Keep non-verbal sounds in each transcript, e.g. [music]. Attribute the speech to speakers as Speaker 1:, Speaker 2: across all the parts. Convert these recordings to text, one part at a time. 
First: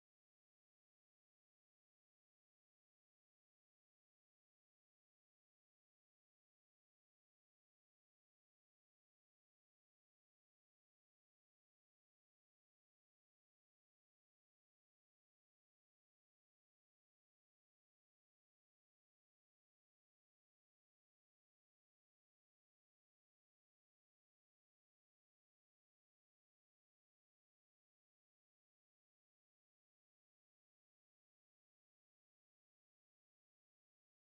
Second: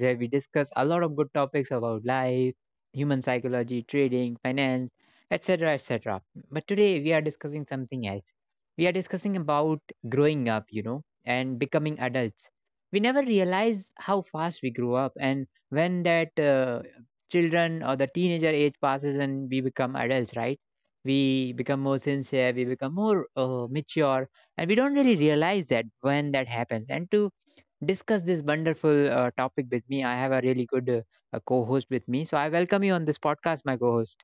Speaker 1: where we discuss a lot of good topics about life, human psychology, trading, finance, etc. etc. But today we are discussing something else. We are discussing about growing up, you know, and becoming adults. We never realize how fast we grow up, and when that children or the teenager age passes and we become adults, right? We become more sincere, we become more mature, and we don't really realize that when that happens and to discuss this wonderful topic with me. I have a really good co-host with me, so I welcome you on this podcast, my co-host.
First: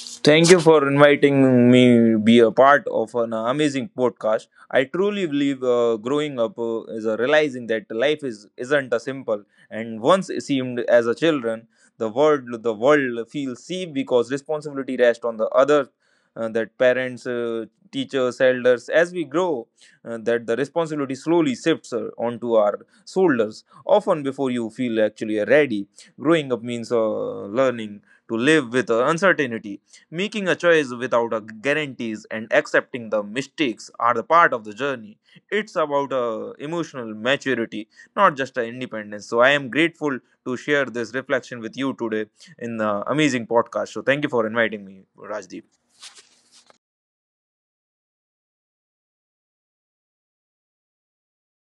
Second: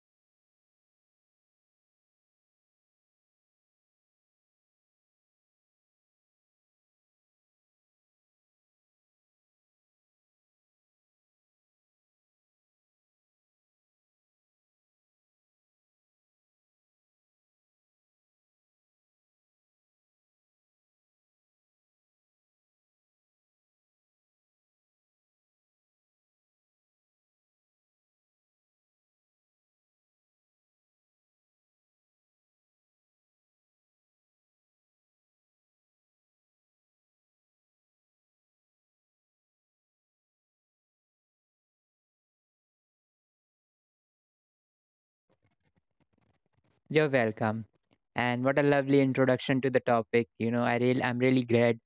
Speaker 2: Thank you for inviting me be a part of an amazing podcast. I truly believe growing up is a realizing that life is isn't a simple and once it seemed as a children the world feels safe because responsibility rests on the other that parents, teachers, elders as we grow, that the responsibility slowly shifts onto our shoulders often before you feel actually ready. Growing up means learning to live with uncertainty. Making a choice without a guarantees and accepting the mistakes are the part of the journey. It's about a emotional maturity, not just a independence. So I am grateful to share this reflection with you today in the amazing podcast. So thank you for inviting me, Rajdeep.
Speaker 1: You're welcome. And what a lovely introduction to the topic. You know, I'm really glad.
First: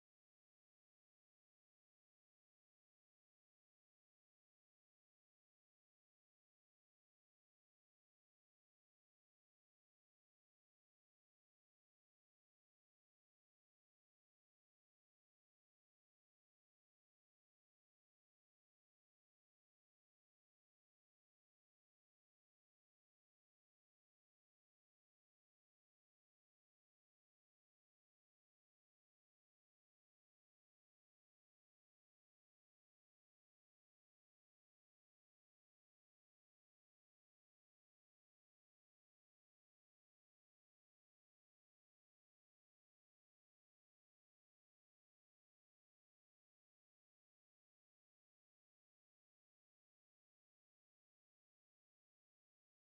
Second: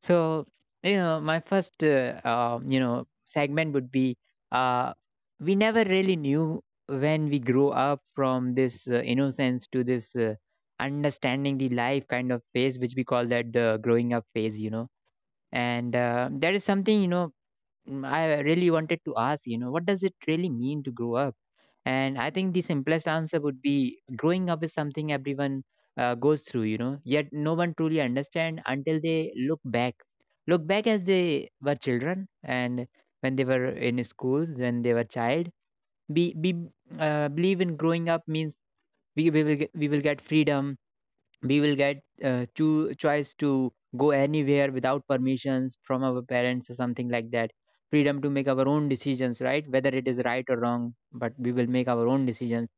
Speaker 1: So, you know, my first, segment would be, uh, we never really knew when we grow up from this innocence to this understanding the life kind of phase, which we call that the growing up phase. You know, and that is something, you know, I really wanted to ask, you know, what does it really mean to grow up? And I think the simplest answer would be growing up is something everyone goes through, you know, yet no one truly understand until they look back. Look back as they were children and when they were in schools, when they were child. Be Believe in growing up means we will get freedom, we will get to choice to go anywhere without permissions from our parents or something like that, freedom to make our own decisions, right? Whether it is right or wrong, but we will make our own decisions,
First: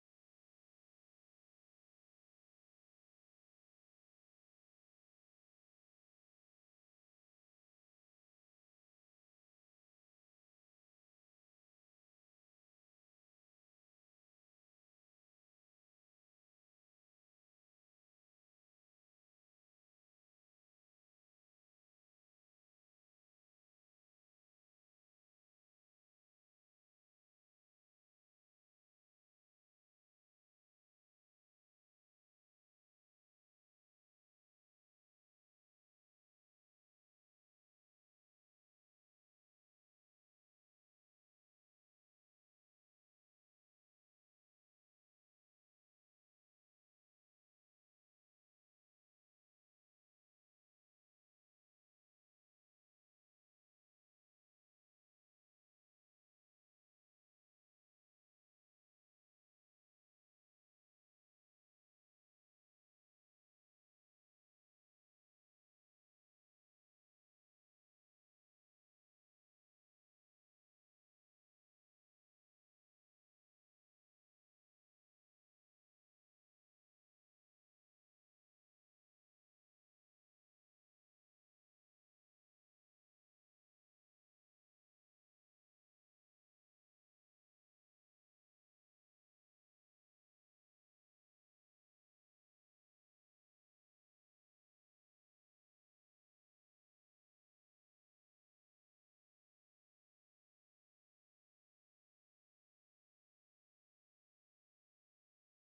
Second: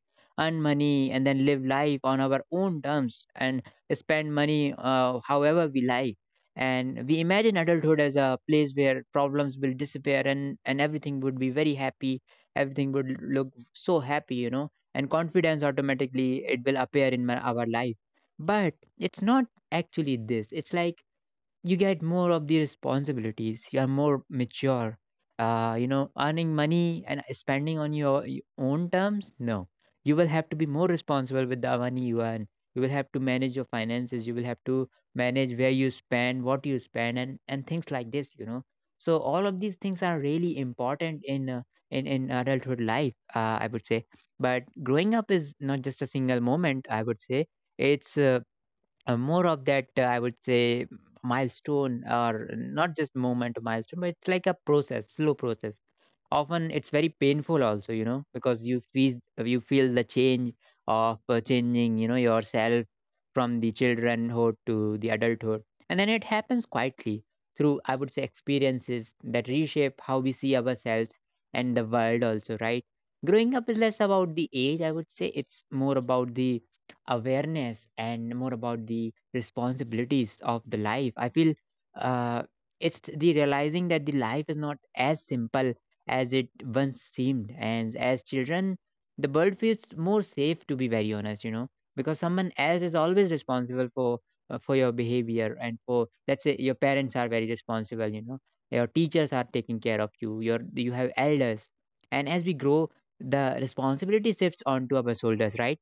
Speaker 1: earn money, and then live life on our own terms and spend money however we like. And we imagine adulthood as a place where problems will disappear, and everything would be very happy, everything would look so happy, you know, and confidence automatically it will appear in our life, but it's not actually this. It's like you get more of the responsibilities. You are more mature. You know, earning money and spending on your own terms, no. You will have to be more responsible with the money you earn. You will have to manage your finances. You will have to manage where you spend, what you spend, and things like this. You know, so all of these things are really important in adulthood life. I would say, but growing up is not just a single moment. I would say it's more of that, I would say, milestone, or not just moment, milestone, but it's like a process, slow process. Often it's very painful also, you know, because you feel the change of changing, you know, yourself from the childrenhood to the adulthood. And then it happens quietly through, I would say, experiences that reshape how we see ourselves and the world also, right? Growing up is less about the age, I would say, it's more about the awareness and more about the responsibilities of the life, I feel. uh, it's the realizing that the life is not as simple as it once seemed, and as children the world feels more safe, to be very honest, you know, because someone else is always responsible for your behavior. And, for, let's say, your parents are very responsible, you know, your teachers are taking care of you, you have elders, and as we grow the responsibility shifts onto our shoulders, right?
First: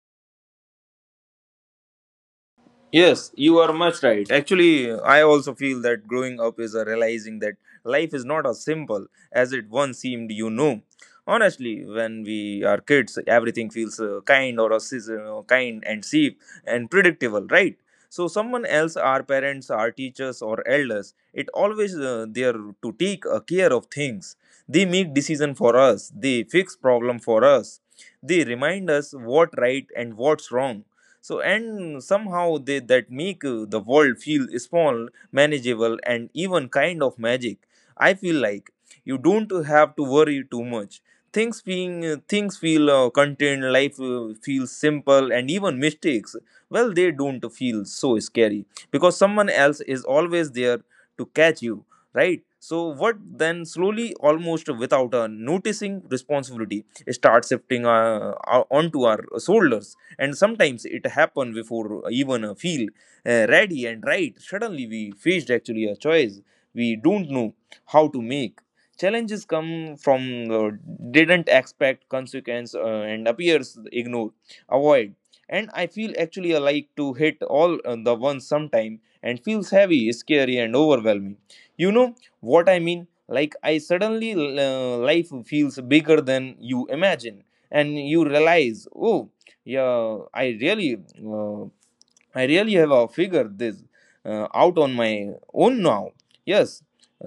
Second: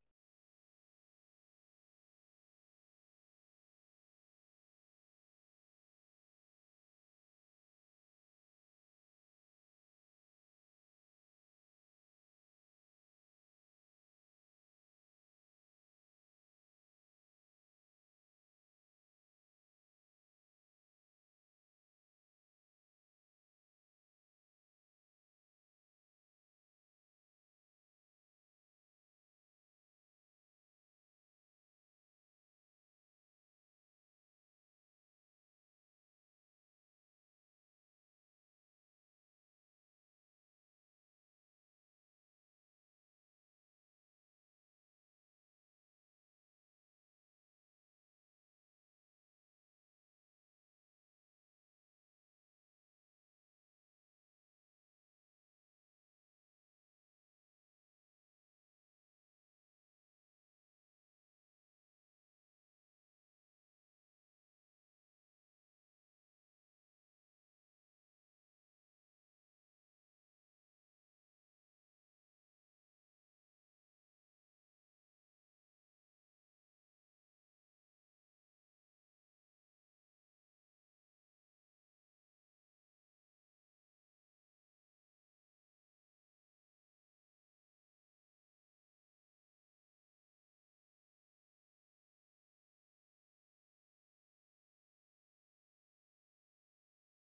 Speaker 2: Yes, you are much right. Actually, I also feel that growing up is a realizing that life is not as simple as it once seemed, you know. Honestly, when we are kids, everything feels kind or a kind and safe and predictable, right? So someone else, our parents, our teachers or elders, it always there to take care of things. They make decision for us. They fix problem for us. They remind us what right and what's wrong, so, and somehow they that make the world feel small, manageable, and even kind of magic. I feel like you don't have to worry too much. Things feel contained. Life feels simple and even mistakes, well, they don't feel so scary because someone else is always there to catch you, right? So what then slowly, almost without a noticing, responsibility starts shifting, onto our shoulders. And sometimes it happen before even feel ready. And right, suddenly we faced actually a choice we don't know how to make. Challenges come from, uh, didn't expect consequence, and appears ignore, avoid. And I feel actually I like to hit all the ones sometime and feels heavy, scary, and overwhelming, you know what I mean. Like I suddenly, life feels bigger than you imagine and you realize, oh, yeah, I really, uh, I really have figured this out on my own now. Yes.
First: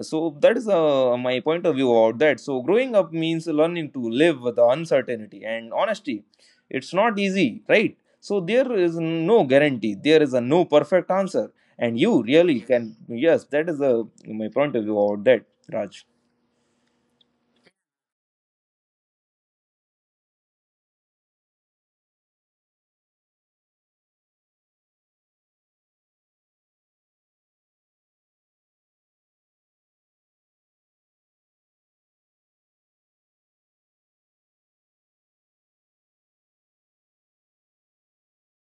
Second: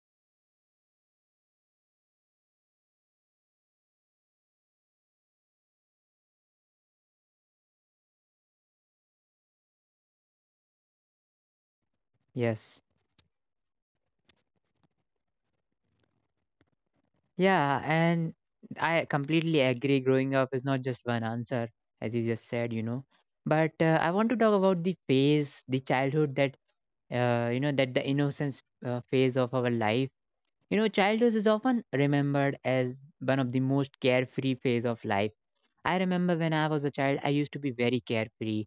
Speaker 2: So that is my point of view about that. So growing up means learning to live with the uncertainty and honesty. It's not easy, right? So there is no guarantee, there is a no perfect answer, and you really
Speaker 1: Yes.
Speaker 2: can. Yes, that is my point of view about that, Raj.
Speaker 1: Yeah, and I completely agree. Growing up is not just one answer, as you just said, you know. But I want to talk about the phase, the childhood, that, you know, that the innocence phase of our life. You know, childhood is often remembered as one of the most carefree phase of life. I remember when I was a child, I used to be very carefree.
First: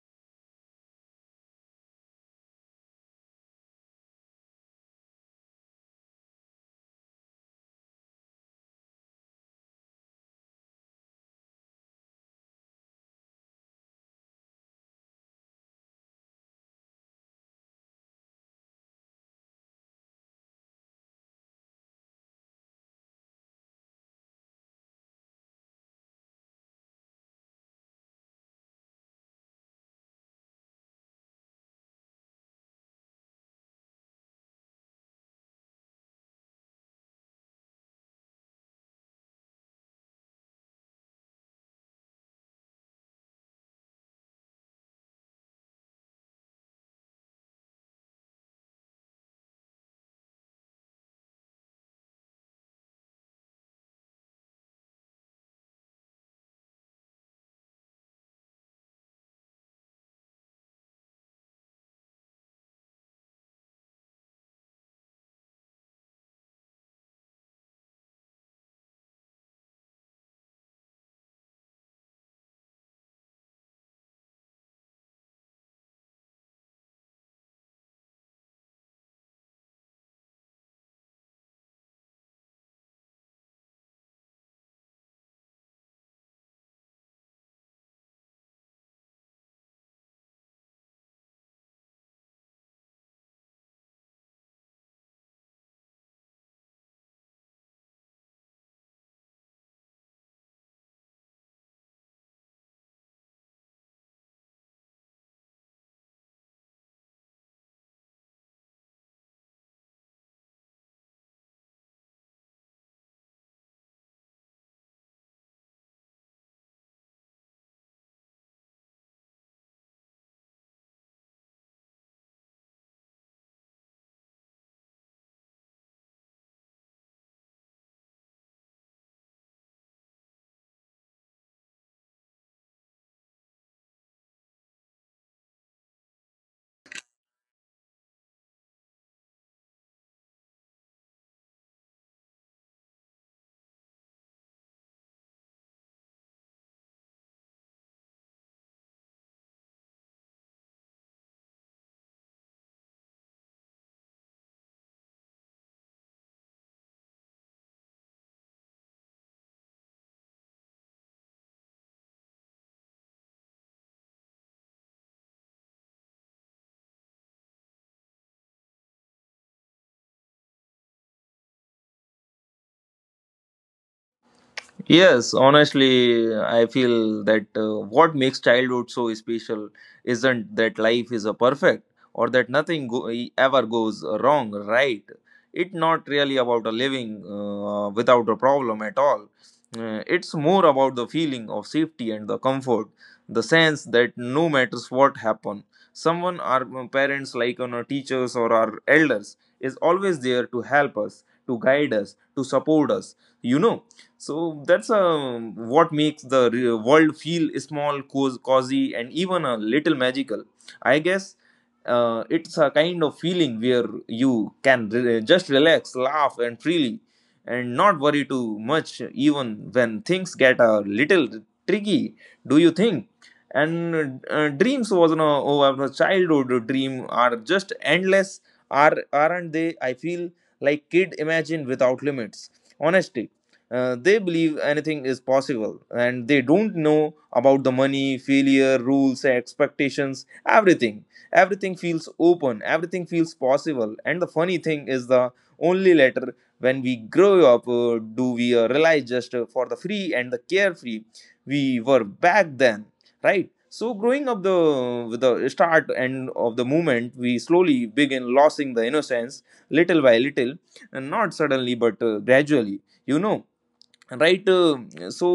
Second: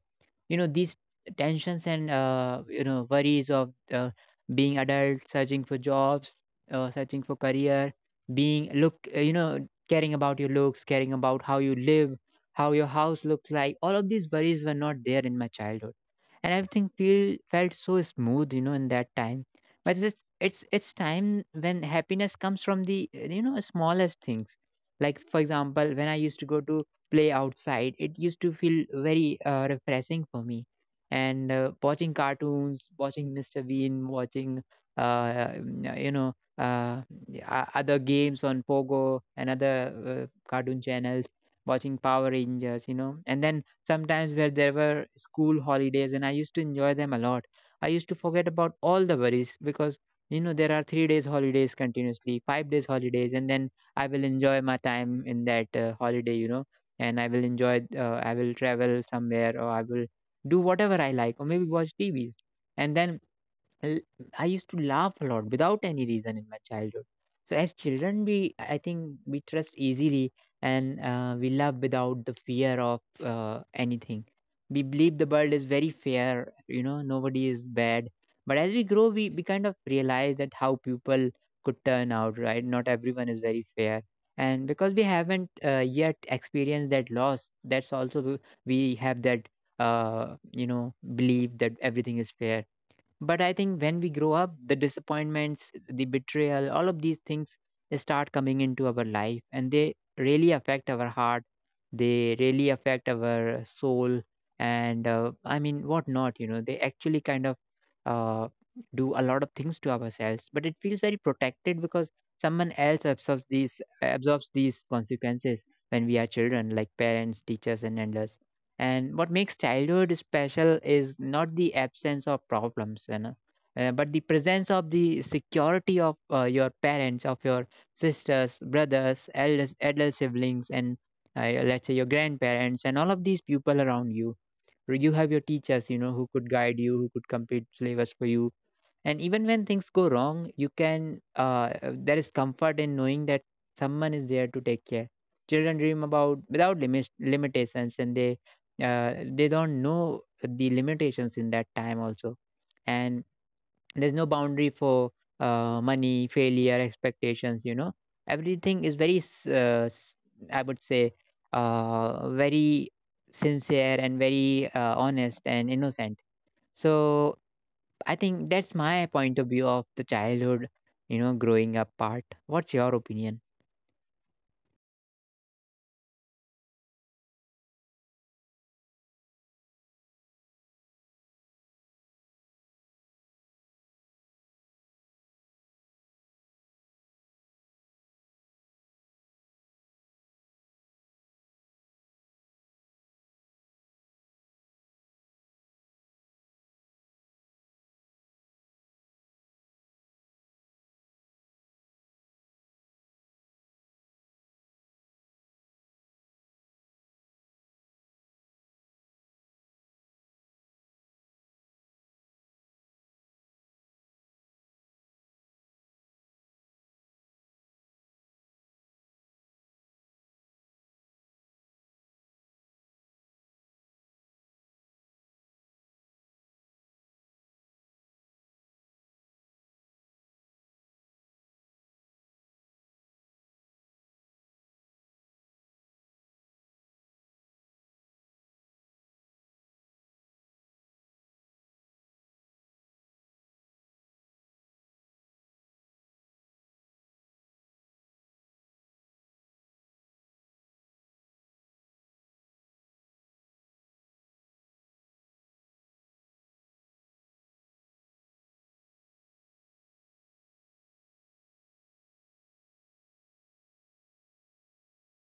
Speaker 1: You know, these tensions and you know worries of being adult, searching for jobs, searching for career, you know, caring about your looks, caring about how you live, how your house looks like. All of these worries were not there in my childhood, and everything feel felt so smooth, you know, in that time, but it's it's time when happiness comes from the you know smallest things, like for example, when I used to go to play outside, it used to feel very refreshing for me. And watching cartoons, watching Mr. Bean, watching, uh, you know uh, other games on Pogo and other cartoon channels, watching Power Rangers, you know. And then sometimes where there were school holidays and I used to enjoy them a lot, I used to forget about all the worries because, you know, there are 3 days holidays continuously, 5 days holidays, and then I will enjoy my time in that holiday, you know, and I will travel somewhere, or I will do whatever I like, or maybe watch TV. And then l- I used to laugh a lot without any reason in my childhood. So as children, we I think we trust easily, and we love without the fear of anything. We believe the world is very fair. You know, nobody is bad. But as we grow, we kind of realize that how people could turn out. Right? Not everyone is very fair. And because we haven't yet experienced that loss, that's also we have that you know belief that everything is fair. But I think when we grow up, the disappointments, the betrayal, all of these things, they start coming into our life and they really affect our heart. They really affect our soul. And I mean, what not, you know, they actually kind of, uh, do a lot of things to ourselves, but it feels very protected because someone else absorbs these consequences when we are children, like parents, teachers and elders. And what makes childhood special is not the absence of problems, you know, but the presence of the security of your parents, of your sisters, brothers, elder siblings, and let's say your grandparents and all of these people around you. You have your teachers, you know, who could guide you, who could complete syllabus for you. And even when things go wrong you can, there is comfort in knowing that someone is there to take care. Children dream about without limitations, and they don't know the limitations in that time also. And there's no boundary for money, failure, expectations, you know. Everything is very I would say, very sincere and very honest and innocent. So I think that's my point of view of the childhood, you know, growing up part. What's your opinion?
Speaker 2: Yes, honestly, I feel that what makes childhood so special isn't that life is a perfect or that nothing go- e, ever goes wrong, right? It's not really about a living without a problem at all. It's more about the feeling of safety and the comfort, the sense that no matters what happen, someone, our parents, like on our teachers or our elders, is always there to help us, to guide us, to support us. You know, so that's what makes the world feel small, cozy, and even a little magical. I guess it's a kind of feeling where you can just relax, laugh, and freely, and not worry too much, even when things get a little tricky. Do you think? And dreams was no, oh, our childhood dream are just endless. Aren't they? I feel like kid imagine without limits. Honesty, they believe anything is possible and they don't know about the money, failure, rules, expectations, everything. Everything feels open, everything feels possible. And the funny thing is, the only later when we grow up do we realize just for the free and the carefree we were back then, right? So growing up the with the start and of the movement, we slowly begin losing the innocence little by little, and not suddenly but gradually, you know, right. So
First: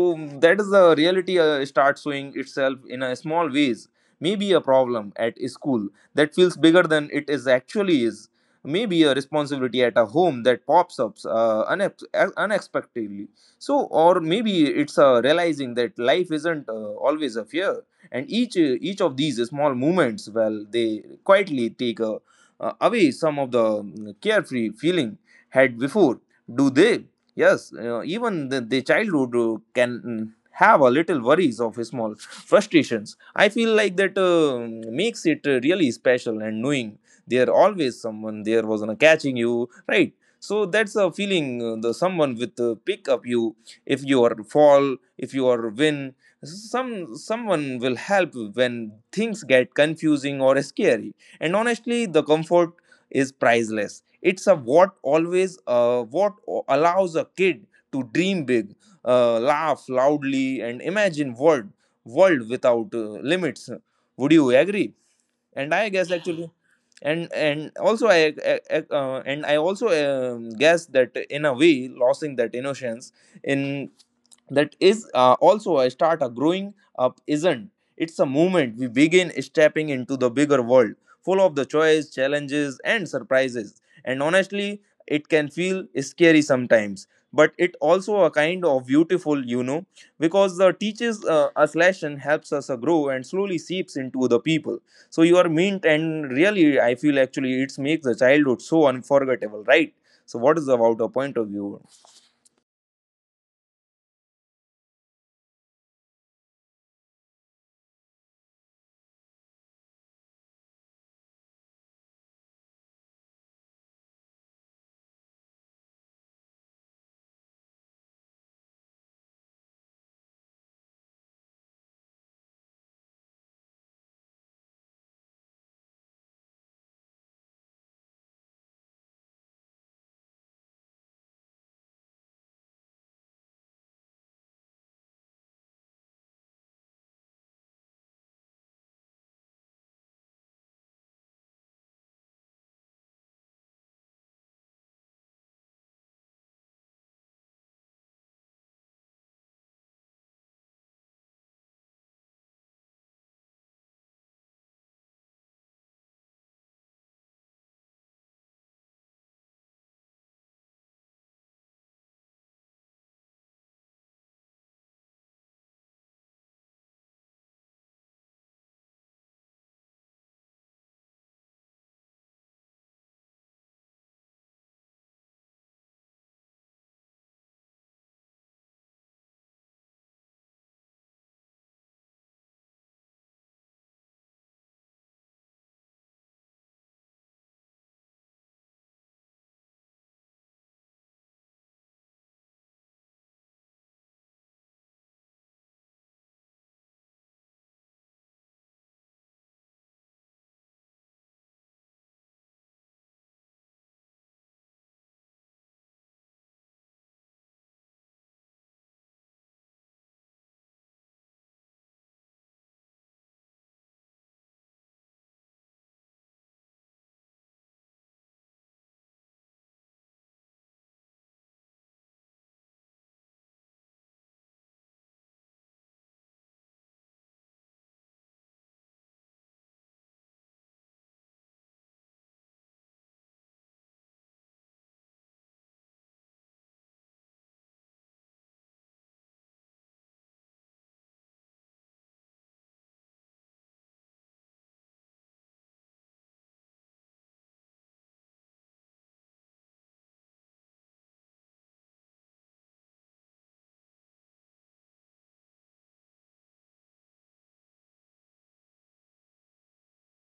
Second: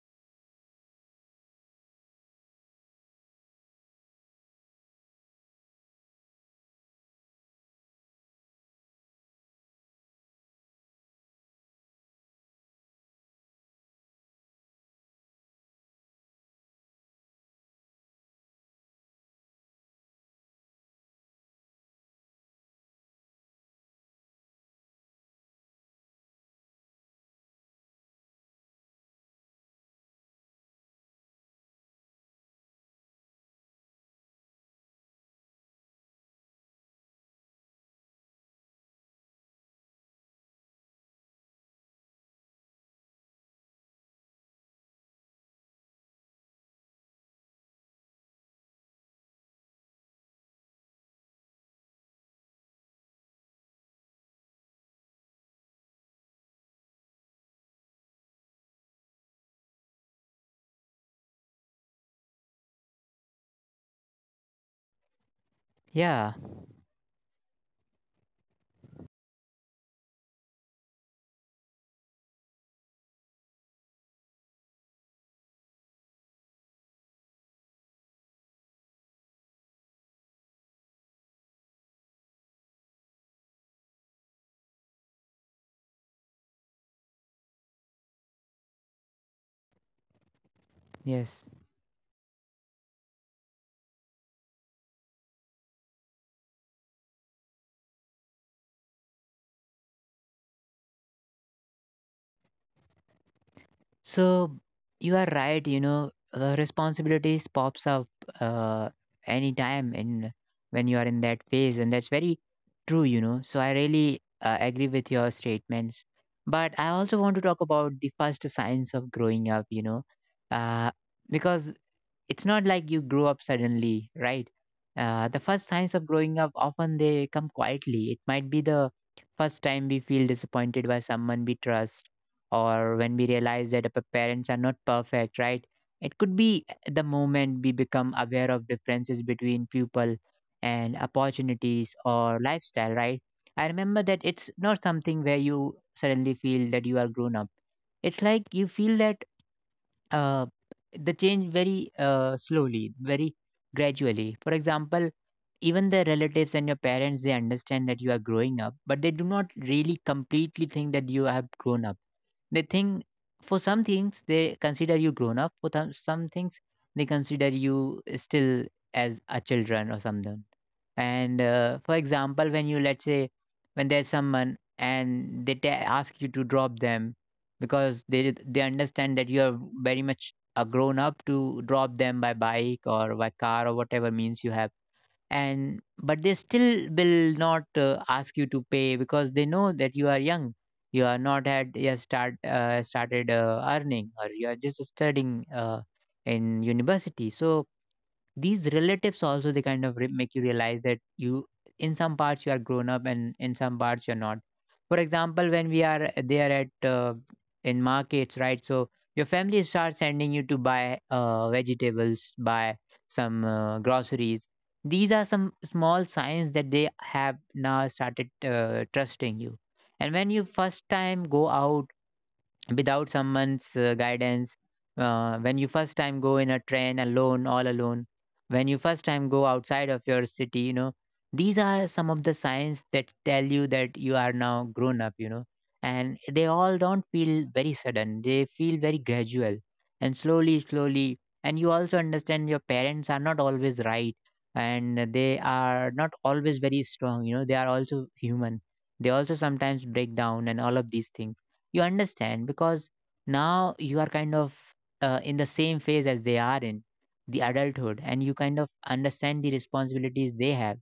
Speaker 2: that is the reality starts showing itself in a small ways. Maybe a problem at school that feels bigger than it is actually is. Maybe a responsibility at a home that pops up unexpectedly. So or maybe it's realizing that life isn't always a fear. And each of these small moments, well, they quietly take away some of the carefree feeling had before. Do they? Yes, you know, even the childhood can have a little worries of small frustrations. I feel like that makes it really special and knowing there always someone there was catching you, right? So that's a feeling the someone with pick up you if you are fall, if you are win. Someone will help when things get confusing or scary. And honestly, the comfort is priceless. It's a what always what allows a kid to dream big, laugh loudly, and imagine world without limits. Would you agree? And I guess
Speaker 1: Yeah,
Speaker 2: actually, and and also I and I also guess that in a way, losing that innocence in that is also a start a growing up isn't. It's a moment we begin stepping into the bigger world full of the choice, challenges, and surprises. And honestly, it can feel scary sometimes, but it also a kind of beautiful, you know, because the
Speaker 1: yes.
Speaker 2: teaches us lesson helps us grow and slowly seeps into the people. So you are meant, and really I feel actually it makes the childhood so unforgettable, right? So what is about a point of view?
Speaker 1: So you are right, you know, responsibilities pops up uh, anytime in when you are in that phase, and that's very true, you know. So I really agree with your statements, but I also want to talk about the first signs of growing up, you know, uh, because it's not like you grow up suddenly, right? The first signs of growing up often they come quietly. It might be the first time we feel disappointed by someone we trust, or when we realize that our parents are not perfect, right? It could be the moment we become aware of differences between people and opportunities or lifestyle, right? I remember that it's not something where you suddenly feel that you are grown up. It's like you feel that uh, the change very slowly, very gradually. For example, even the relatives and your parents, they understand that you are growing up, but they do not really completely think that you have grown up. They think for some things they consider you grown up. For some things they consider you still as a children or something. And for example, when you, let's say, when there's someone and they ta ask you to drop them because they understand that you are very much a grown up to drop them by bike or by car or whatever means you have. And but they still will not ask you to pay because they know that you are young. You are not had yet started earning, or you are just studying in university. So these relatives also they kind of make you realize that you in some parts you are grown up and in some parts you're not. For example, when we are there at in markets, right? So your family starts sending you to buy vegetables, buy some groceries. These are some small signs that they have now started trusting you. And when you first time go out without someone's guidance, when you first time go in a train alone, all alone, when you first time go outside of your city, you know, these are some of the signs that tell you that you are now grown up, you know. And they all don't feel very sudden, they feel very gradual and slowly slowly. And you also understand your parents are not always right, and they are not always very strong, you know, they are also human. They also sometimes break down and all of these things. You understand because now you are kind of in the same phase as they are in, the adulthood, and you kind of understand the responsibilities they have.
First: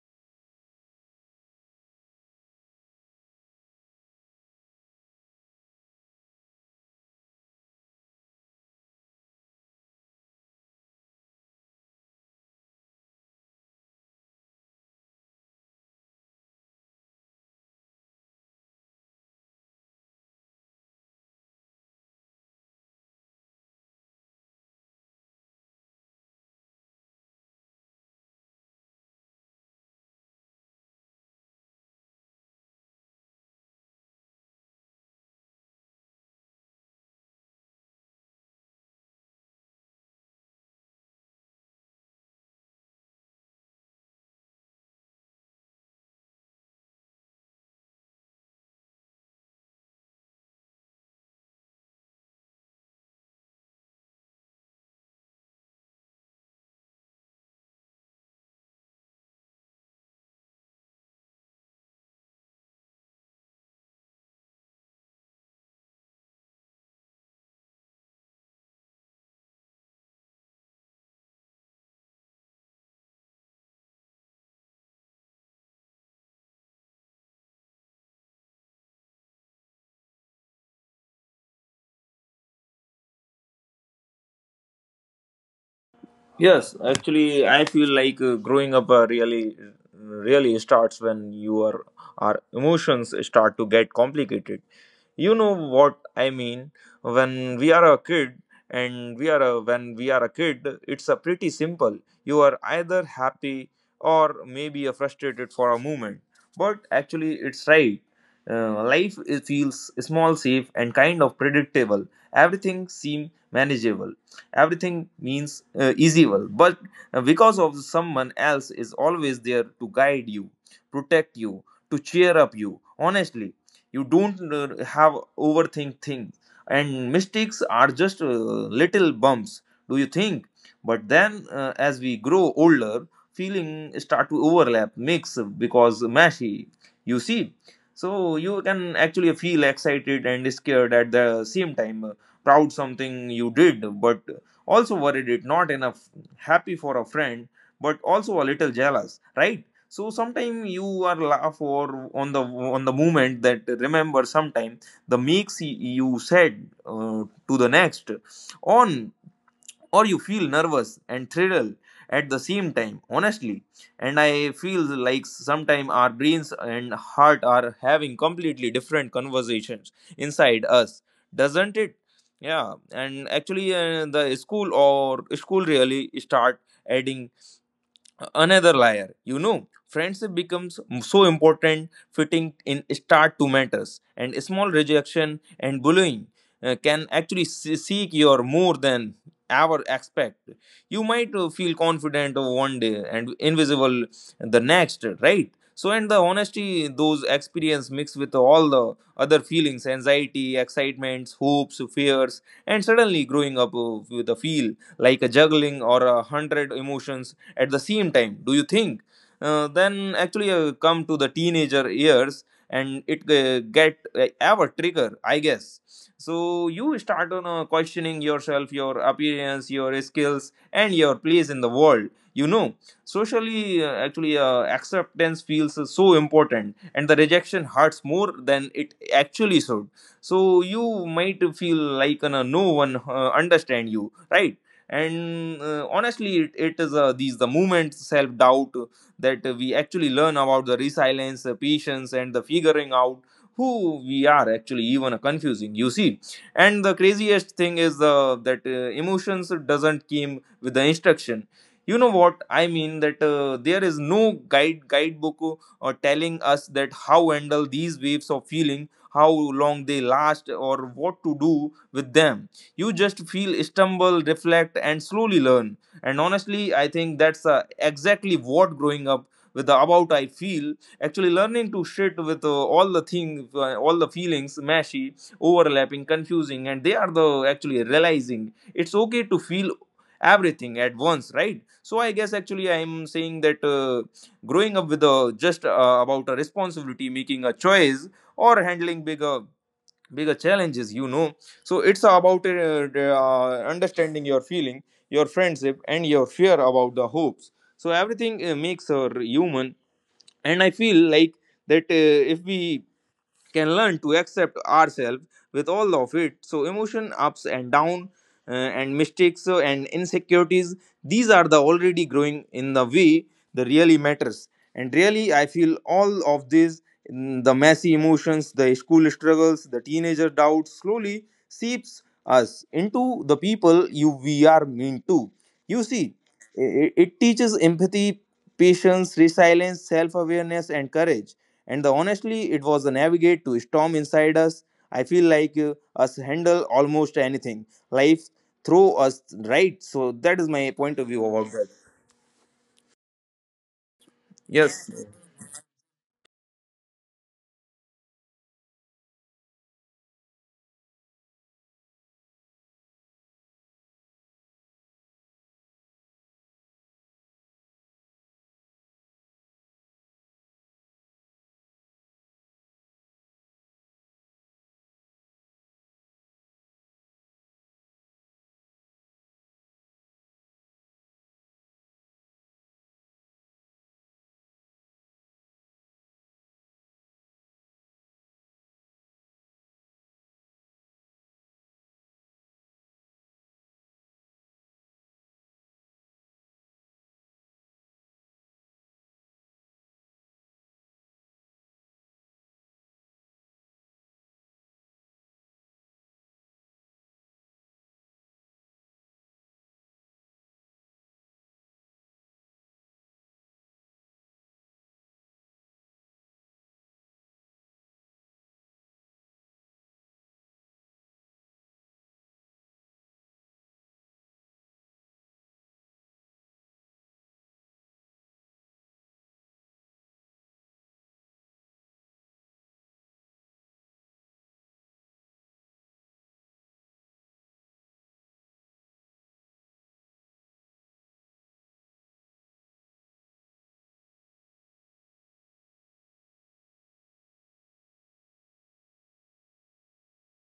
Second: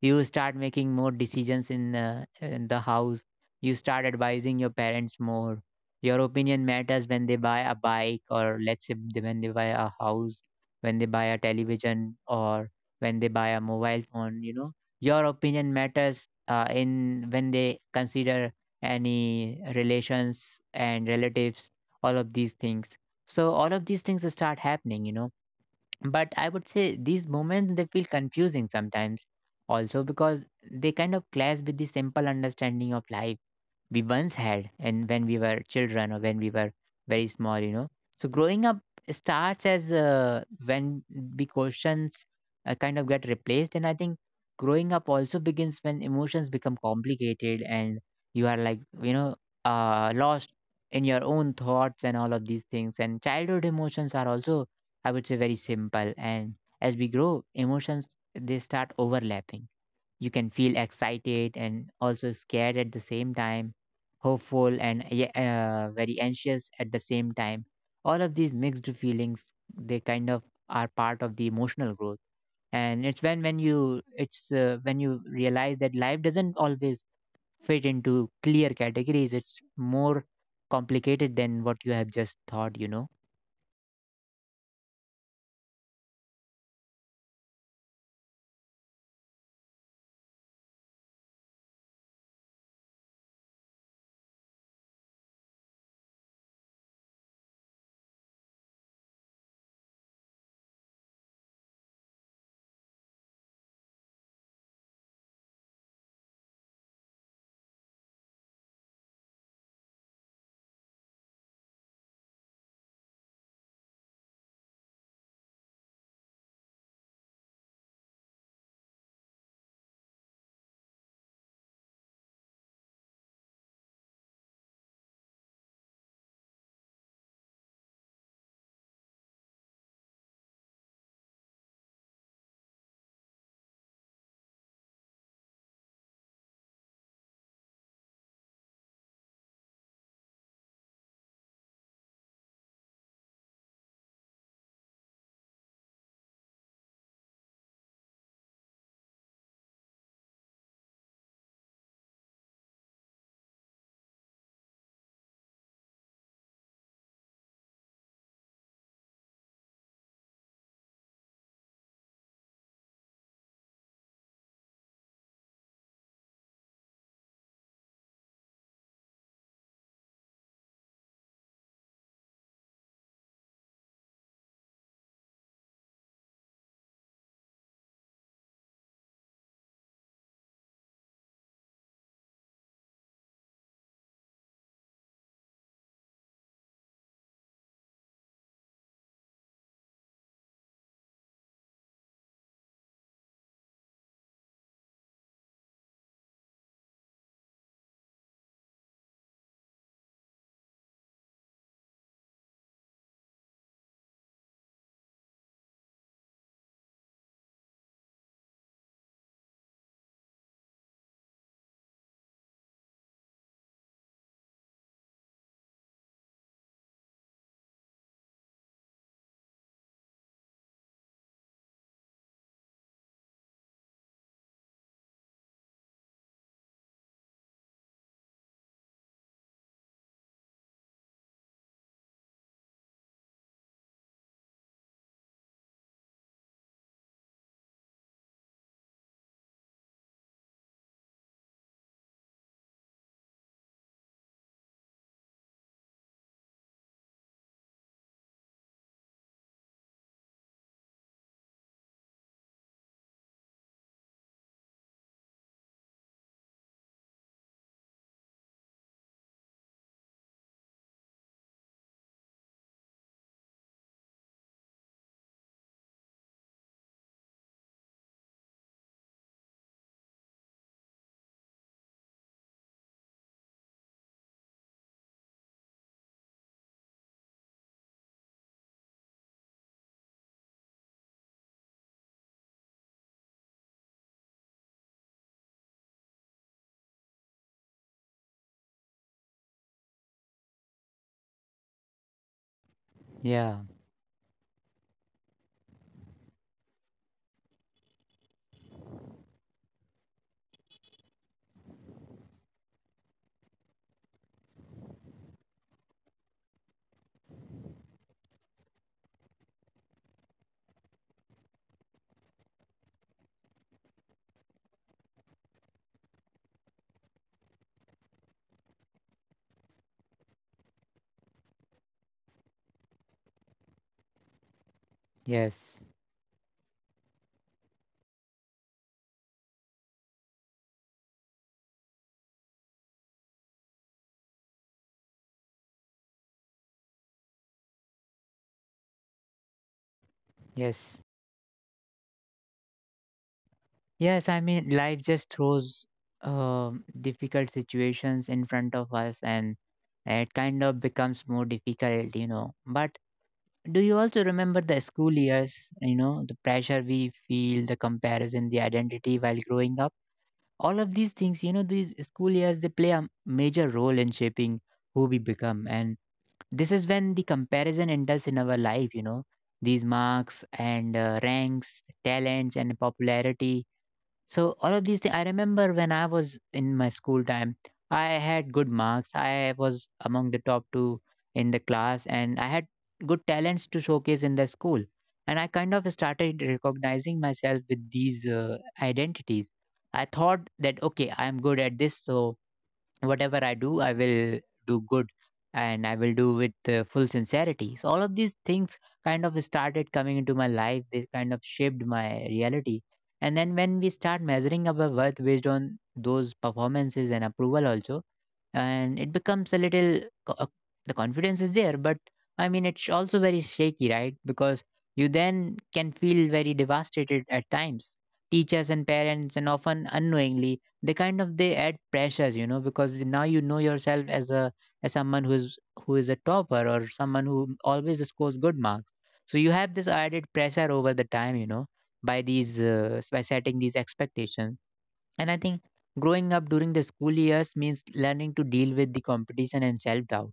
Speaker 1: You start making more decisions in the house. You start advising your parents more. Your opinion matters when they buy a bike, or let's say when they buy a house, when they buy a television, or when they buy a mobile phone, you know. Your opinion matters in when they consider any relations and relatives, all of these things. So all of these things start happening, you know. But I would say these moments they feel confusing sometimes, also because they kind of clash with the simple understanding of life we once had and when we were children or when we were very small, you know. So growing up starts as when the questions kind of get replaced. And I think growing up also begins when emotions become complicated and you are like, you know, lost in your own thoughts and all of these things. And childhood emotions are also, I would say, very simple. And as we grow, emotions, they start overlapping. You can feel excited and also scared at the same time, hopeful and very anxious at the same time. All of these mixed feelings, they kind of are part of the emotional growth. And it's when you realize that life doesn't always fit into clear categories, it's more complicated than what you have just thought, you know.
Speaker 2: Yes, actually, I feel like growing up really starts when your our emotions start to get complicated. You know what I mean, when we are a kid, and when we are a kid it's a pretty simple. You are either happy or maybe a frustrated for a moment. But actually it's right. Life it feels small, safe, and kind of predictable. Everything seems manageable. Everything means easyable, but because of someone else is always there to guide you, protect you, to cheer up you. Honestly, you don't have overthink things, and mistakes are just little bumps. Do you think? But then as we grow older, feeling start to overlap, mix because mashy, you see. So you can actually feel excited and scared at the same time, proud something you did but also worried it not enough, happy for a friend but also a little jealous, right? So sometime you are laugh or on the moment that remember sometime the mix you said to the next on, or you feel nervous and thrilled at the same time, honestly. And I feel like sometime our brains and heart are having completely different conversations inside us, doesn't it? Yeah, and actually the school really start adding another layer, you know. Friendship becomes so important, fitting in start to matters, and small rejection and bullying can actually seek your more than ever expect. You might feel confident of one day and invisible the next, right? So and the honesty those experience mixed with all the other feelings, anxiety, excitements, hopes, fears, and suddenly growing up with a feel like a juggling or 100 emotions at the same time. Do you think? Then actually come to the teenager years and it get our trigger, I guess. So you start on questioning yourself, your appearance, your skills, and your place in the world, you know. Socially actually acceptance feels so important and the rejection hurts more than it actually should. So you might feel like no one understand you, right? And honestly it is these the movement self doubt that we actually learn about the resilience, the patience, and the figuring out who we are actually even confusing, you see. And the craziest thing is that emotions doesn't came with the instruction, you know what I mean, that there is no guidebook or telling us that how handle these waves of feeling, how long they last or what to do with them. You just feel stumble, reflect, and slowly learn. And honestly I think that's exactly what growing up with the about I feel, actually learning to shit with all the things, all the feelings mashy, overlapping, confusing, and they are the actually realizing it's okay to feel everything at once, right? So I guess actually I'm saying that growing up with a just about a responsibility, making a choice, or handling bigger challenges, you know. So it's about
Speaker 1: Yeah.
Speaker 2: understanding your feeling, your friendship, and your fear about the hopes, so everything makes her human. And I feel like that If we can learn to accept ourselves with all of it, so emotion ups and down, uh, and mistakes, and insecurities, these are the already growing in the way the really matters. And really, I feel all of these, the messy emotions, the school struggles, the teenager doubts slowly seeps us into the people you we are mean to.
Speaker 1: Yes,
Speaker 2: You see, it teaches empathy, patience, resilience, self-awareness, and courage. And the honestly, it was a navigate to storm inside us. I feel like us handle almost anything life throw us. Right, so that is my point of
Speaker 1: yes,
Speaker 2: view about that.
Speaker 1: yes, I mean
Speaker 2: Yes.
Speaker 1: life just throws difficult situations in front of us, and it kind of becomes more difficult, you know. But do you also remember the school years, you know, the pressure we feel, the comparison, the identity while growing up? All of these things, you know, these school years, they play a major role in shaping who we become. And this is when the comparison enters in our life, you know, these marks and ranks, talents, and popularity. So all of these things, I remember when I was in my school time, I had good marks. I was among the top two in the class, and I had good talents to showcase in the school. And I kind of started recognizing myself with these identities. I thought that okay, I'm good at this, so whatever I do, I will do good, and I will do with full sincerity. So all of these things kind of started coming into my life, they kind of shaped my reality. And then, when we start measuring our worth based on those performances and approval also, and it becomes a little the confidence is there, but I mean it's also very shaky, right? Because you then can feel very devastated at times. Teachers and parents, and often unknowingly, they kind of they add pressures, you know, because now you know yourself as a, as someone who's, who is a topper, or someone who always scores good marks. So you have this added pressure over the time, you know, by these by setting these expectations. And I think growing up during the school years means learning to deal with the competition and self doubt.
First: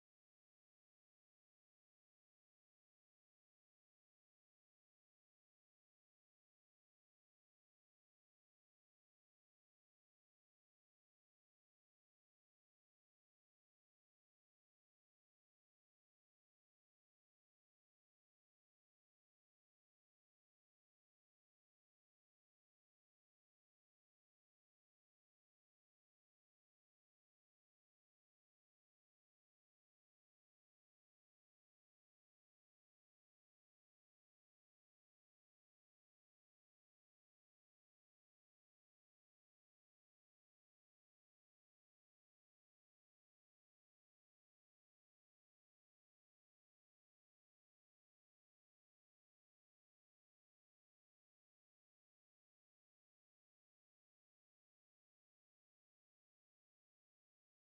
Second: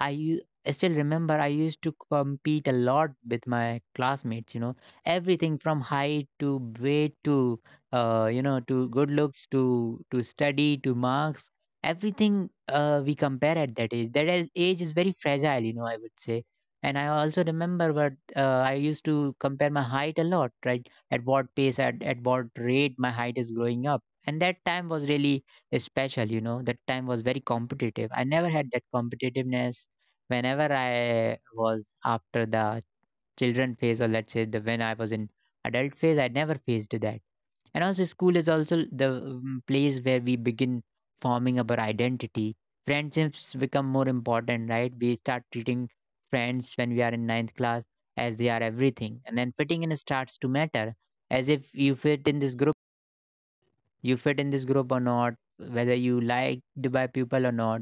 Speaker 1: I still remember I used to compete a lot with my classmates, you know, everything from height to weight to you know, to good looks to study to marks, everything we compare at that age. Age is very fragile, you know, I would say. And I also remember what I used to compare my height a lot, right? At what pace, at what rate my height is growing up. And that time was really special, you know, that time was very competitive. I never had that competitiveness whenever I was after the children phase, or let's say the when I was in adult phase, I never faced that. And also, school is also the place where we begin forming our identity. Friendships become more important, right? We start treating friends when we are in ninth class as they are everything, and then fitting in starts to matter, as if you fit in this group, you fit in this group or not, whether you liked by people or not,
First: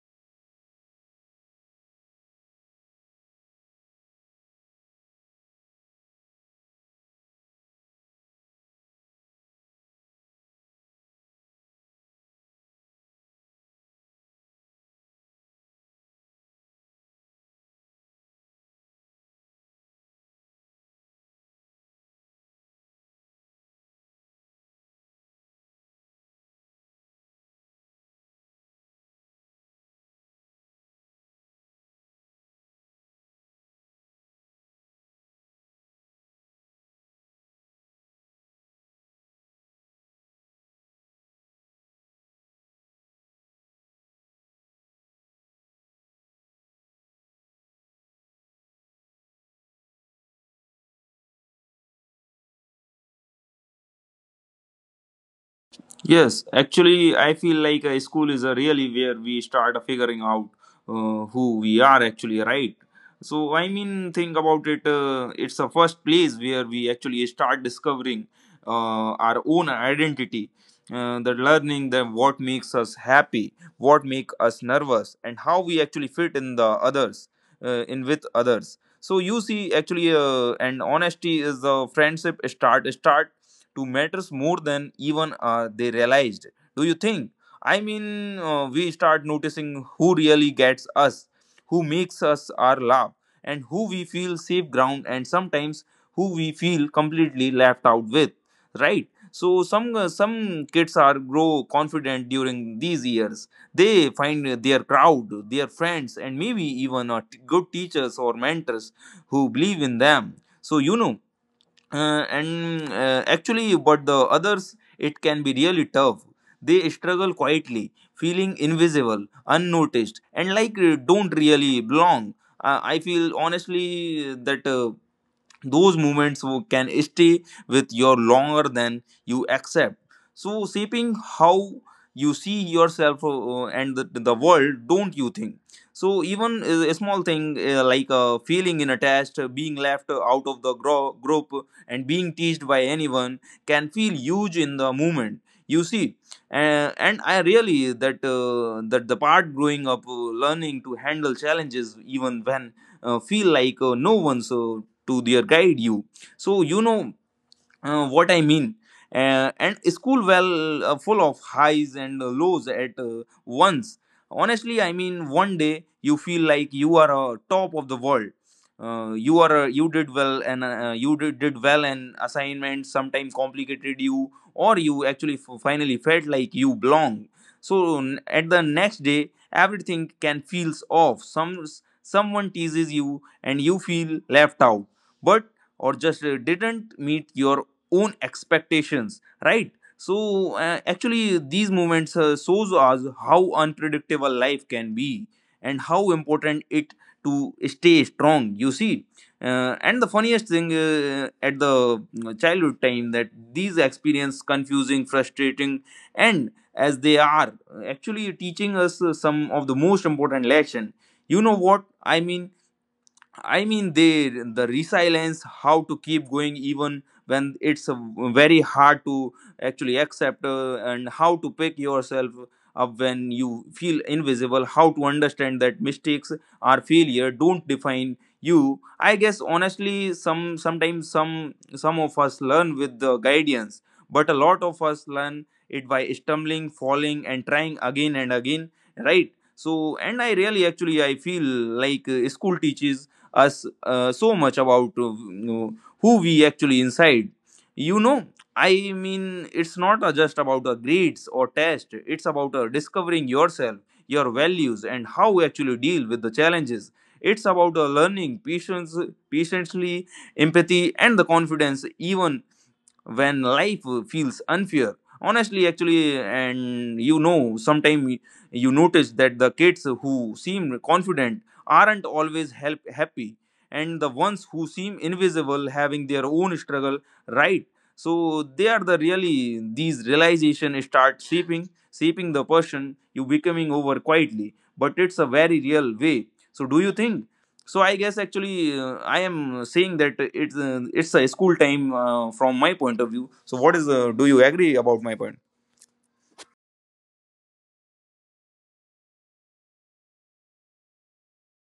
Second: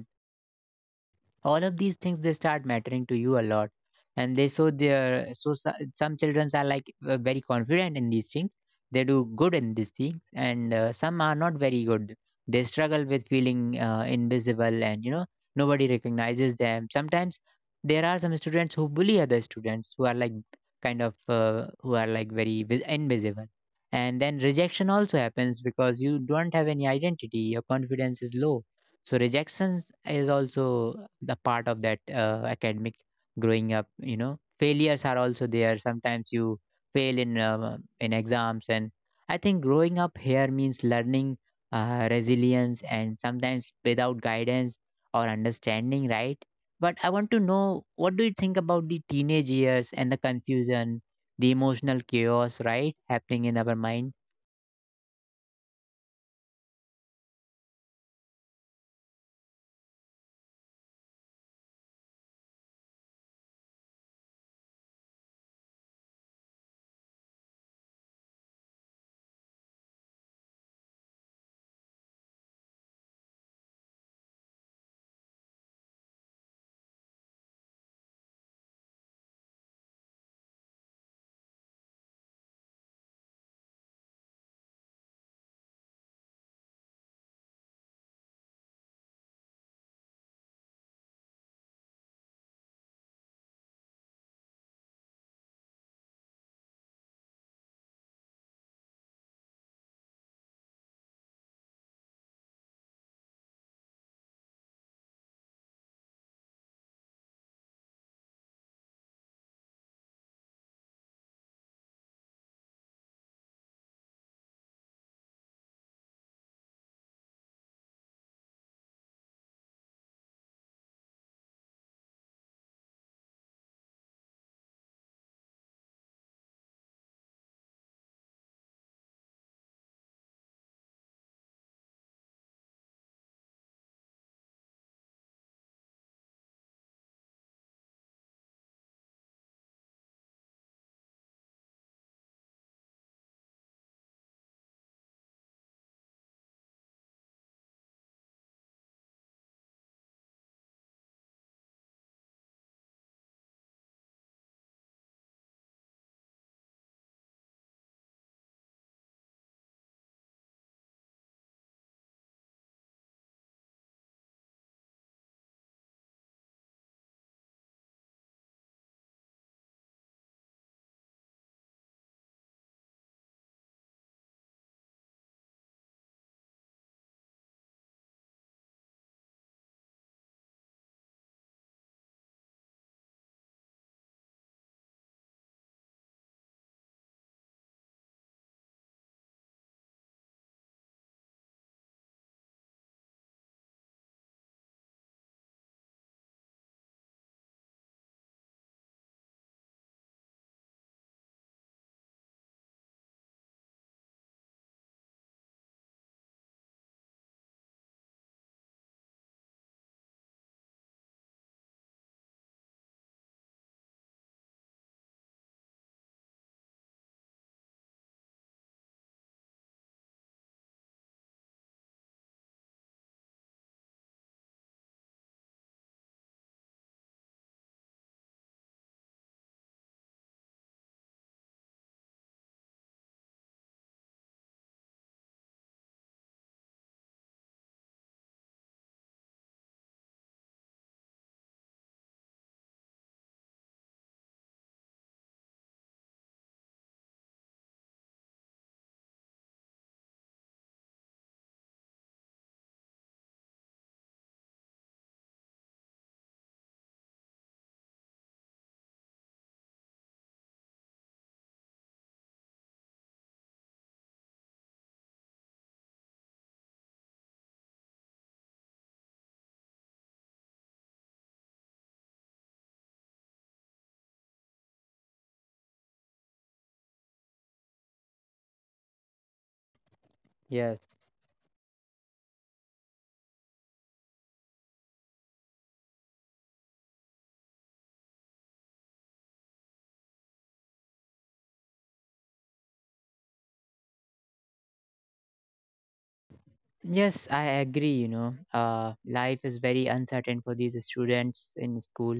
Speaker 1: all of these things they start mattering to you a lot. And they, so some children are like very confident in these things, they do good in these things, and some are not very good, they struggle with feeling invisible, and you know, nobody recognizes them sometimes. There are some students who bully other students who are like kind of who are like very invisible. And then rejection also happens because you don't have any identity, your confidence is low. So rejections is also the part of that academic growing up, you know. Failures are also there, sometimes you fail in exams. And I think growing up here means learning resilience, and sometimes without guidance or understanding, right? But I want to know, what do you think about the teenage years and the confusion, the emotional chaos right happening in our mind?
Speaker 2: Yes, actually, I feel like a school is a really where we start figuring out who we are actually, right? So I mean, think about it. It's the first place where we actually start discovering our own identity. The learning that what makes us happy, what make us nervous, and how we actually fit in the others, in with others. So you see, actually, and honesty is the friendship start to matters more than even they realized. Do you think? I mean, we start noticing who really gets us, who makes us our laugh, and who we feel safe ground, and sometimes who we feel completely left out with, right? So some kids are grow confident during these years. They find their crowd, their friends, and maybe even good teachers or mentors who believe in them. So you know, and actually but the others it can be really tough. They struggle quietly feeling invisible, unnoticed, and like don't really belong. I feel honestly that those can stay with you longer than you accept, so shaping how you see yourself and the world, don't you think? So even a small thing, like feeling in a test, being left out of the group, and being teased by anyone, can feel huge in the moment, you see. And I really that that the part growing up, learning to handle challenges even when feel like no one's to their guide you. So you know what I mean. And school well full of highs and lows at once. Honestly, I mean, one day you feel like you are top of the world. You did well and assignment sometimes complicated you, or you actually finally felt like you belong. So at the next day, everything can feels off. Someone teases you and you feel left out. But or just didn't meet your own expectations, right? So actually these moments shows us how unpredictable life can be and how important it to stay strong, you see. And the funniest thing at the childhood time, that these experience confusing, frustrating and as they are, actually teaching us some of the most important lesson. You know what I mean? I mean, they the resilience, how to keep going even when it's very hard to actually accept, and how to pick yourself up when you feel invisible. How to understand that mistakes or failure don't define you. I guess honestly, sometimes some of us learn with the guidance, but a lot of us learn it by stumbling, falling, and trying again and again. Right. So, and I really actually I feel like school teaches us so much about, you know, who we actually inside, you know. I mean, it's not just about the grades or test, it's about discovering yourself, your values, and how we actually deal with the challenges. It's about learning patience patiently, empathy, and the confidence even when life feels unfair honestly actually. And you know, sometimes you notice that the kids who seem confident aren't always help happy, and the ones who seem invisible having their own struggle, right? So they are the really these
Speaker 1: Yes.
Speaker 2: realization start shaping the person you becoming over quietly, but it's a very real way. So, do you think? So I guess actually I am saying that it's a school time from my point of view. So what is do you agree about my point?
Speaker 1: Yes, I agree. You know, life is very uncertain for these students in school.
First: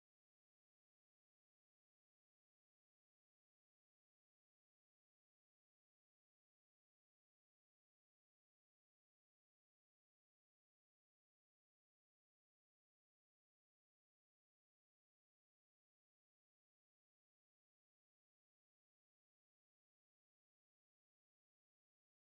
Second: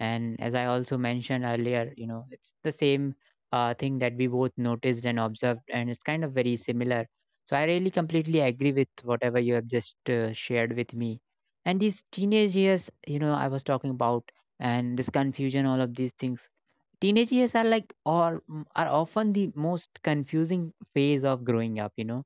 Speaker 1: And as I also mentioned earlier, you know, it's the same thing that we both noticed and observed, and it's kind of very similar. So I really completely agree with whatever you have just shared with me. And these teenage years, you know, I was talking about, and this confusion, all of these things. Teenage years are like, or are often the most confusing phase of growing up. You know,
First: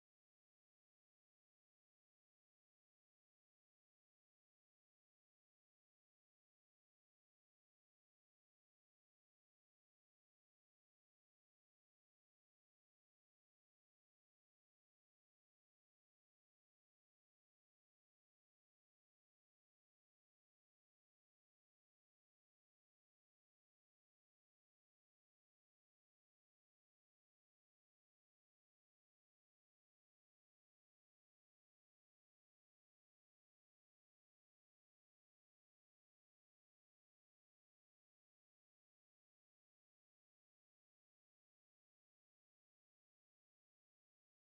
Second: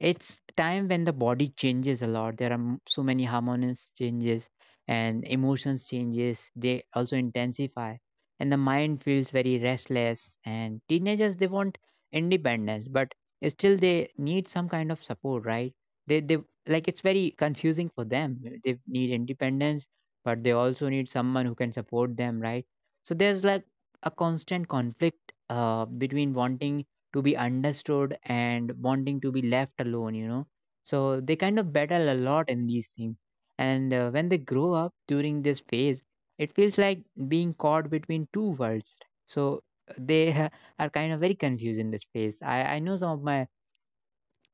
Speaker 1: it's time when the body changes a lot, there are so many hormones changes and emotions changes, they also intensify. And the mind feels very restless, and teenagers they want independence, but still they need some kind of support, right? They, like, it's very confusing for them. They need independence, but they also need someone who can support them, right? So there's like a constant conflict between wanting to be understood and wanting to be left alone, you know. So they kind of battle a lot in these things. And when they grow up during this phase, it feels like being caught between two worlds. So they [laughs] are kind of very confused in this phase. I know some of my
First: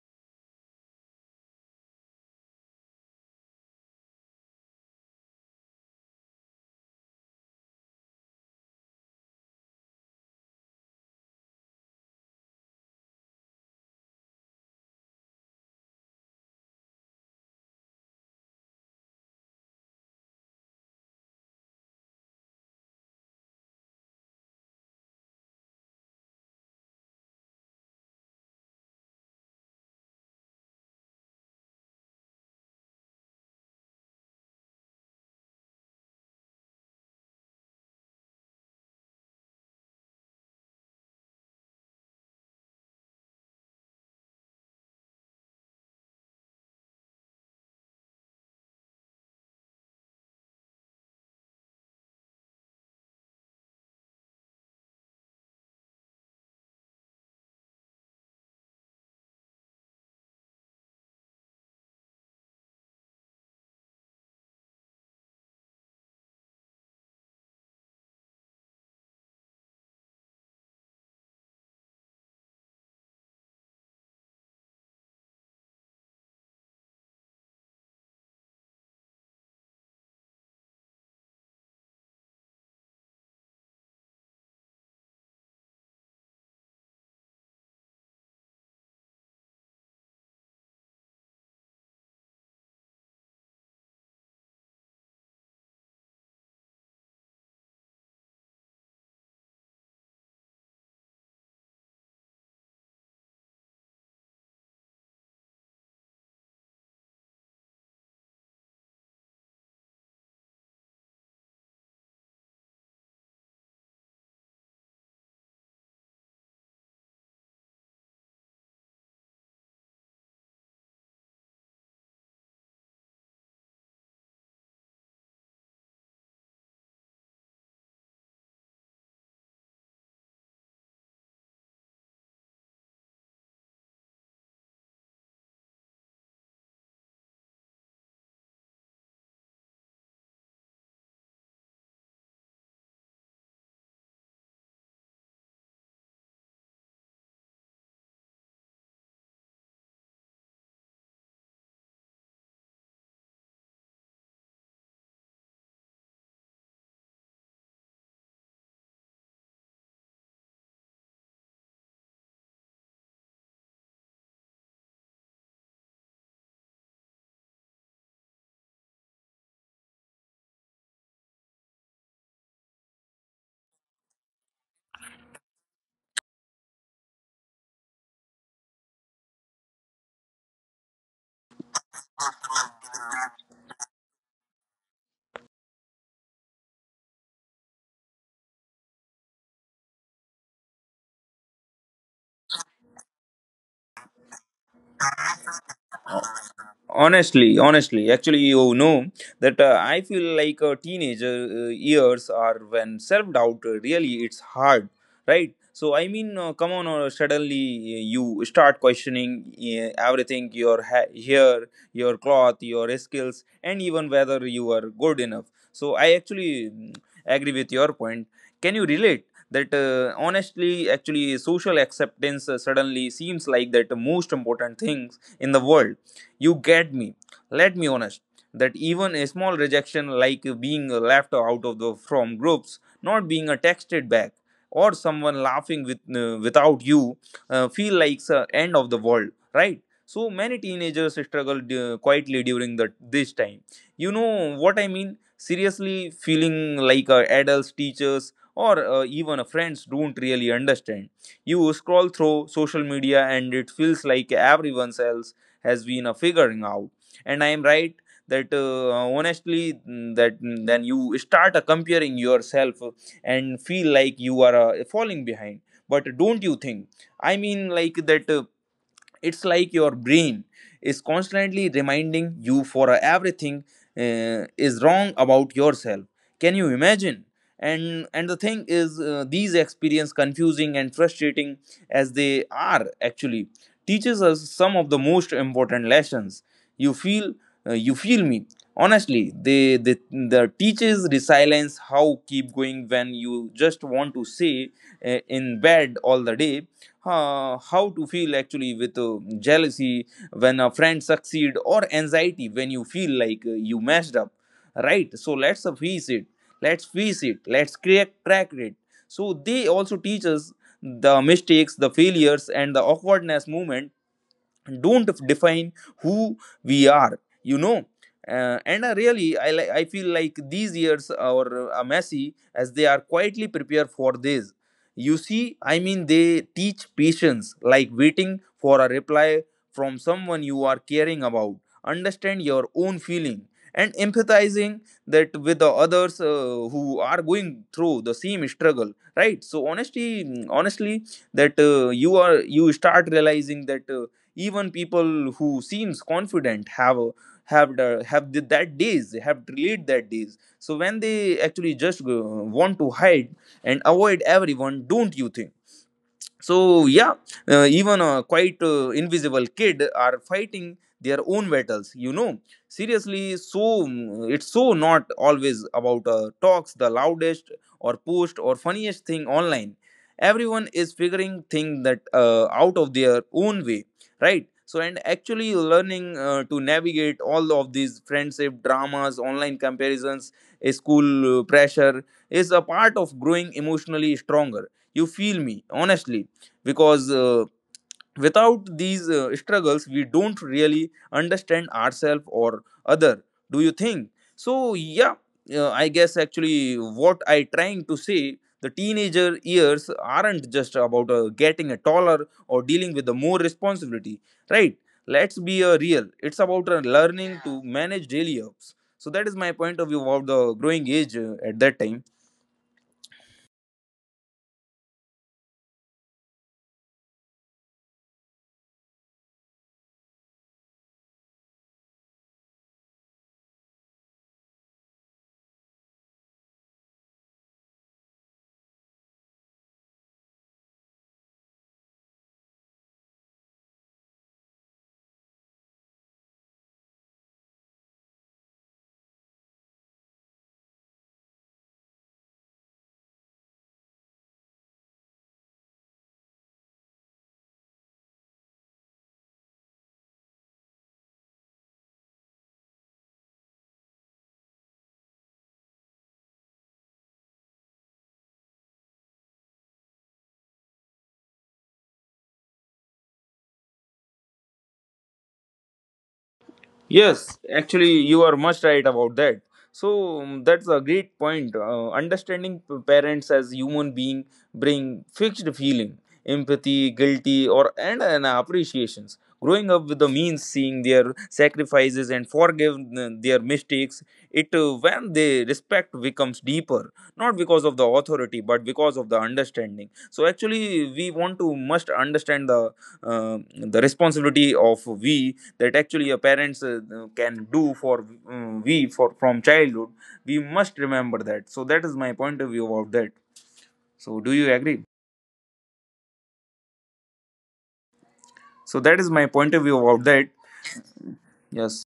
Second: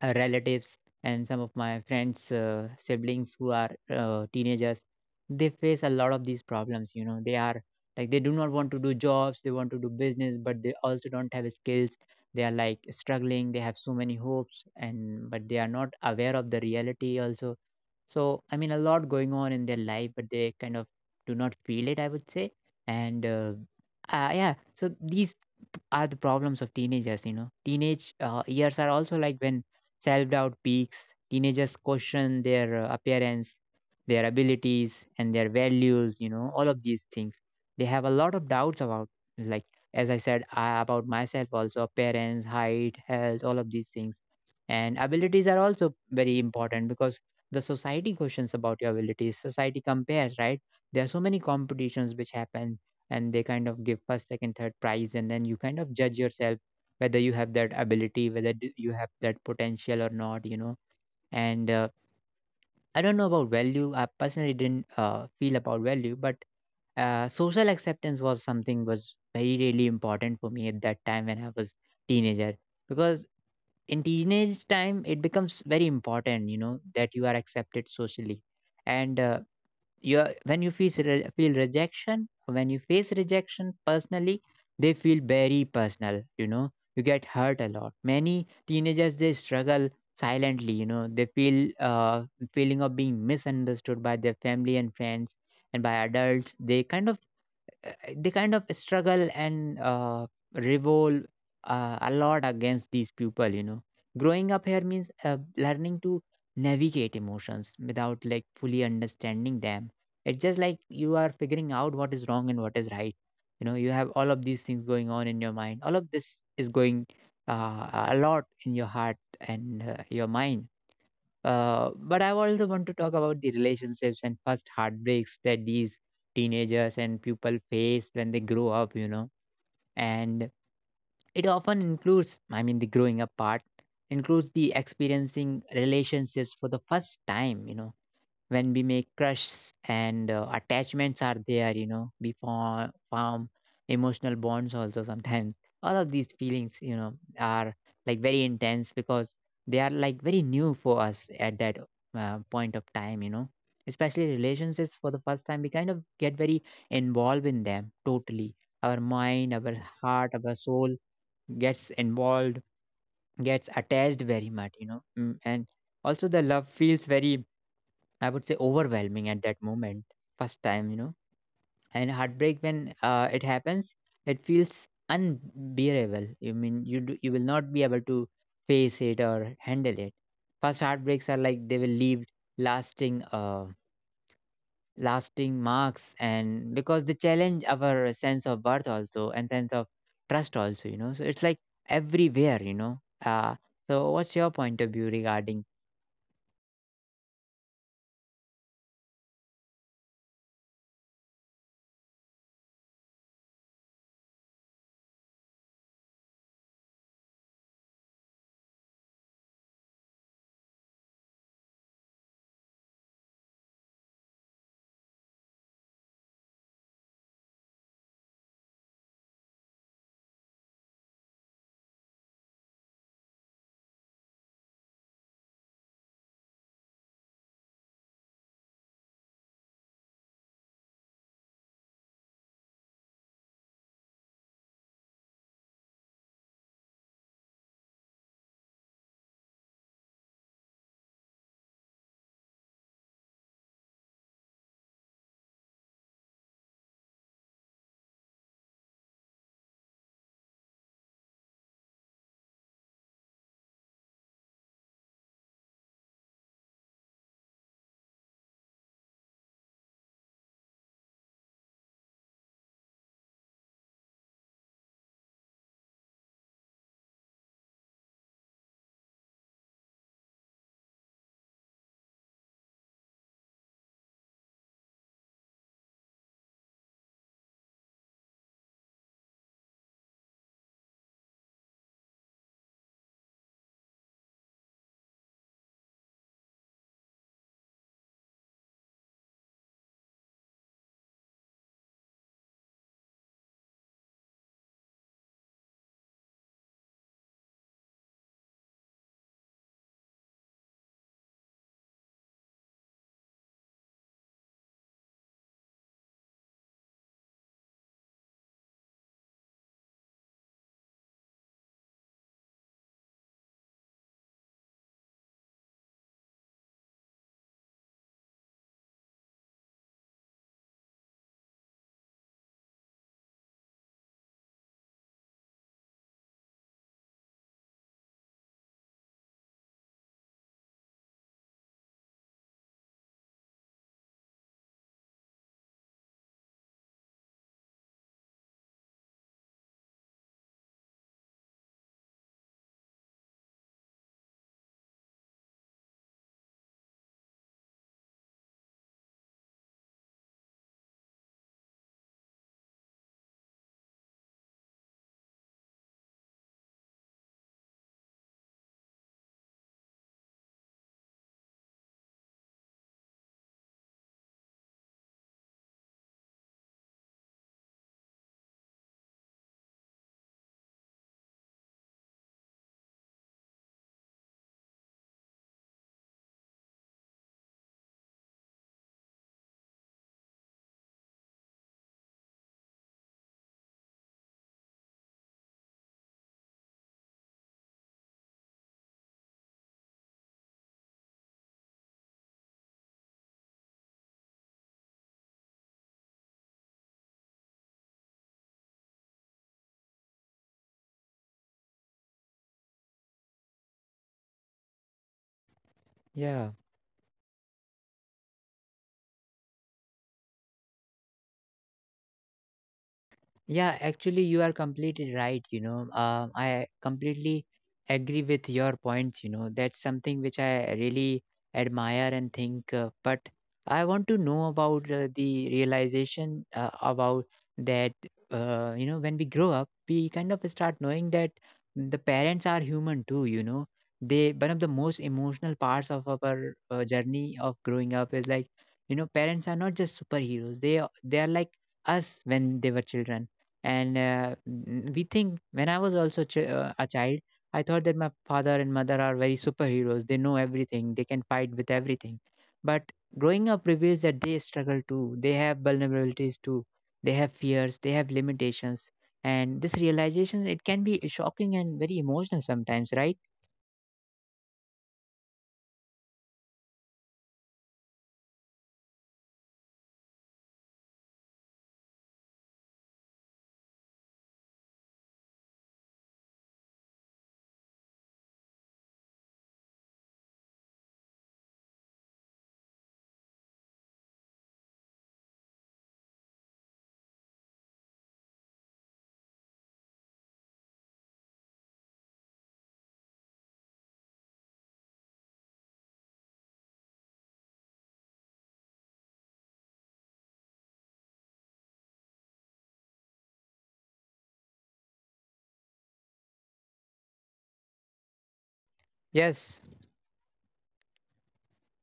Speaker 1: relatives and some of my friends siblings who are teenagers, they face a lot of these problems, you know. They are like, they do not want to do jobs, they want to do business, but they also don't have skills. They are like struggling, they have so many hopes, and but they are not aware of the reality also. So, I mean, a lot going on in their life, but they kind of do not feel it, I would say. And yeah, so these are the problems of teenagers, you know. Teenage years are also like when self doubt peaks. Teenagers question their appearance, their abilities, and their values, you know, all of these things. They have a lot of doubts about, like, as I said, about myself also, appearance, height, health, all of these things. And abilities are also very important, because the society questions about your abilities. Society compares, right? There are so many competitions which happen, and they kind of give first, second, third prize, and then you kind of judge yourself whether you have that ability, whether you have that potential or not, you know. And I don't know about value. I personally didn't feel about value, but social acceptance was something was very really important for me at that time when I was teenager, because in teenage time it becomes very important, that you are accepted socially. And when you feel feel rejection, when you face rejection personally, they feel very personal, you get hurt a lot. Many teenagers, they struggle silently, they feel uh, feeling of being misunderstood by their family and friends and by adults. They kind of uh, they kind of struggle and revolt a lot against these people. Growing up here means learning to navigate emotions without like fully understanding them. It's just like you are figuring out what is wrong and what is right. You have all of these things going on in your mind. All of this is going a lot in your heart and your mind. But I also want to talk about the relationships and first heartbreaks that these teenagers and people face when they grow up. And it often includes, I mean, the growing up part includes the experiencing relationships for the first time, when we make crushs and attachments are there, we form emotional bonds also sometimes [laughs] all of these feelings, are like very intense because they are like very new for us at that point of time. Especially relationships for the first time, we kind of get very involved in them totally. Our mind, our heart, our soul gets involved, gets attached very much. And also the love feels very, I would say, overwhelming at that moment, first time, And heartbreak, when it happens, it feels unbearable. You mean you do, you will not be able to face it or handle it. First heartbreaks are like they will leave lasting lasting marks, and because they challenge our sense of worth also and sense of trust also, you know. So it's like everywhere, you know. So what's your point of view regarding.
Speaker 2: Honestly, honestly, actually, you know that I feel like teenager years are when self-doubt really it's hard, right? So I mean come on, suddenly you start questioning everything, your hair, your cloth, your skills, and even whether you are good enough. So I actually agree with your point. Can you relate that honestly actually social acceptance suddenly seems like that the most important things in the world. You get me. Let me honest that even a small rejection, like being left out of the from groups, not being a texted back, or someone laughing with without you, feel like the end of the world, right? So many teenagers struggle quietly during the this time. You know what I mean? Seriously, feeling like adults, teachers, or even friends don't really understand. You scroll through social media and it feels like everyone else has been figuring out and I am right that honestly then you start comparing yourself and feel like you are falling behind. But don't you think, I mean, like that it's like your brain is constantly reminding you for everything is wrong about yourself. Can you imagine? And the thing is these experience confusing and frustrating as they are actually teaches us some of the most important lessons. You feel you feel me honestly. They the teaches resilience, how keep going when you just want to stay in bed all the day, how to feel actually with jealousy when a friend succeed, or anxiety when you feel like you messed up, right? So let's face it, let's face it, let's crack it. So they also teach us the mistakes, the failures, and the awkwardness moment don't define who we are, you know. And Really I, I feel like these years or messy as they are quietly prepared for this, you see. I mean, they teach patience, like waiting for a reply from someone you are caring about, understand your own feeling, and empathizing that with the others who are going through the same struggle, right? So honestly, honestly, that you are you start realizing that even people who seems confident have a, have the, that days have delayed that days, so when they actually just go, want to hide and avoid everyone, don't you think? So yeah, even a quite invisible kid are fighting their own battles, you know. Seriously, so it's so not always about talks the loudest or post or funniest thing online. Everyone is figuring thing that out of their own way, right? So and actually learning to navigate all of these friendship dramas, online comparisons, a school pressure is a part of growing emotionally stronger. You feel me honestly, because without these struggles we don't really understand ourselves or other. Do you think? So yeah, I guess actually what I trying to say, the teenager years aren't just about getting a taller or dealing with the more responsibility, right? Let's be real, it's about
Speaker 1: Yeah.
Speaker 2: learning to manage daily ups. So that is my point of view about the growing age at that time.
Speaker 1: Yeah, actually, you are completely right. You know, I completely agree with your points. You know, that's something which I really admire and think. But I want to know about the realization about that. You know, when we grow up, we kind of start knowing that the parents are human too. You know, they one of the most emotional parts of our journey of growing up is like, you know, parents are not just superheroes. They are like us when they were children. And we think when I was also a child, I thought that my father and mother are very superheroes. They know everything, they can fight with everything. But growing up reveals that they struggle too, they have vulnerabilities too, they have fears, they have limitations. And this realization, it can be shocking and very emotional sometimes, right?
Speaker 2: Yes, actually, you are much right about that. So that's a great point. Understanding parents as human being bring fixed feeling, empathy, guilty, and appreciations. Growing up with the means, seeing their sacrifices and forgive their mistakes, it when they respect becomes deeper, not because of the authority, but because of the understanding. So actually, we want to must understand uh, the responsibility of we that actually your parents can do for we for from childhood we must remember that. So that is my point of view about that. So do you agree? So that is my point of
Speaker 1: Yes.
Speaker 2: view about that. Yes.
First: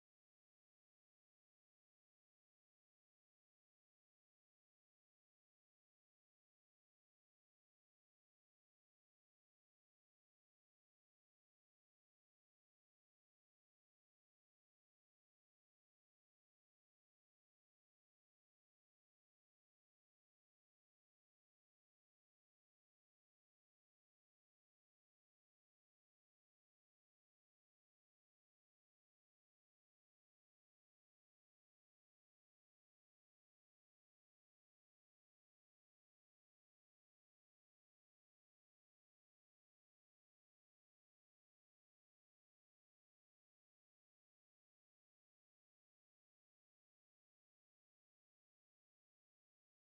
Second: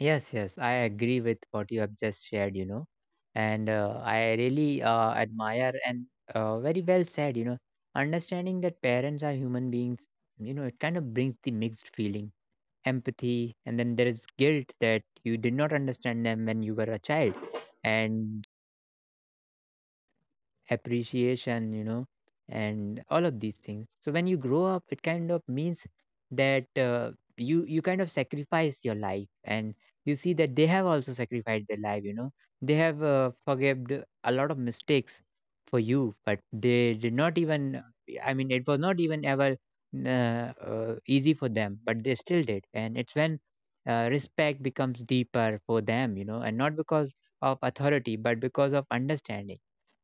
Speaker 1: Yes, yes, I agree with what you have just shared, you know, and I really admire, and very well said, you know, understanding that parents are human beings, you know, it kind of brings the mixed feeling, empathy, and then there is guilt that you did not understand them when you were a child. And appreciation, you know, and all of these things. So when you grow up, it kind of means that you kind of sacrifice your life, and you see that they have also sacrificed their life. You know, they have forgived a lot of mistakes for you, but they did not even. I mean, it was not even ever easy for them, but they still did, and it's when respect becomes deeper for them, you know, and not because of authority, but because of understanding.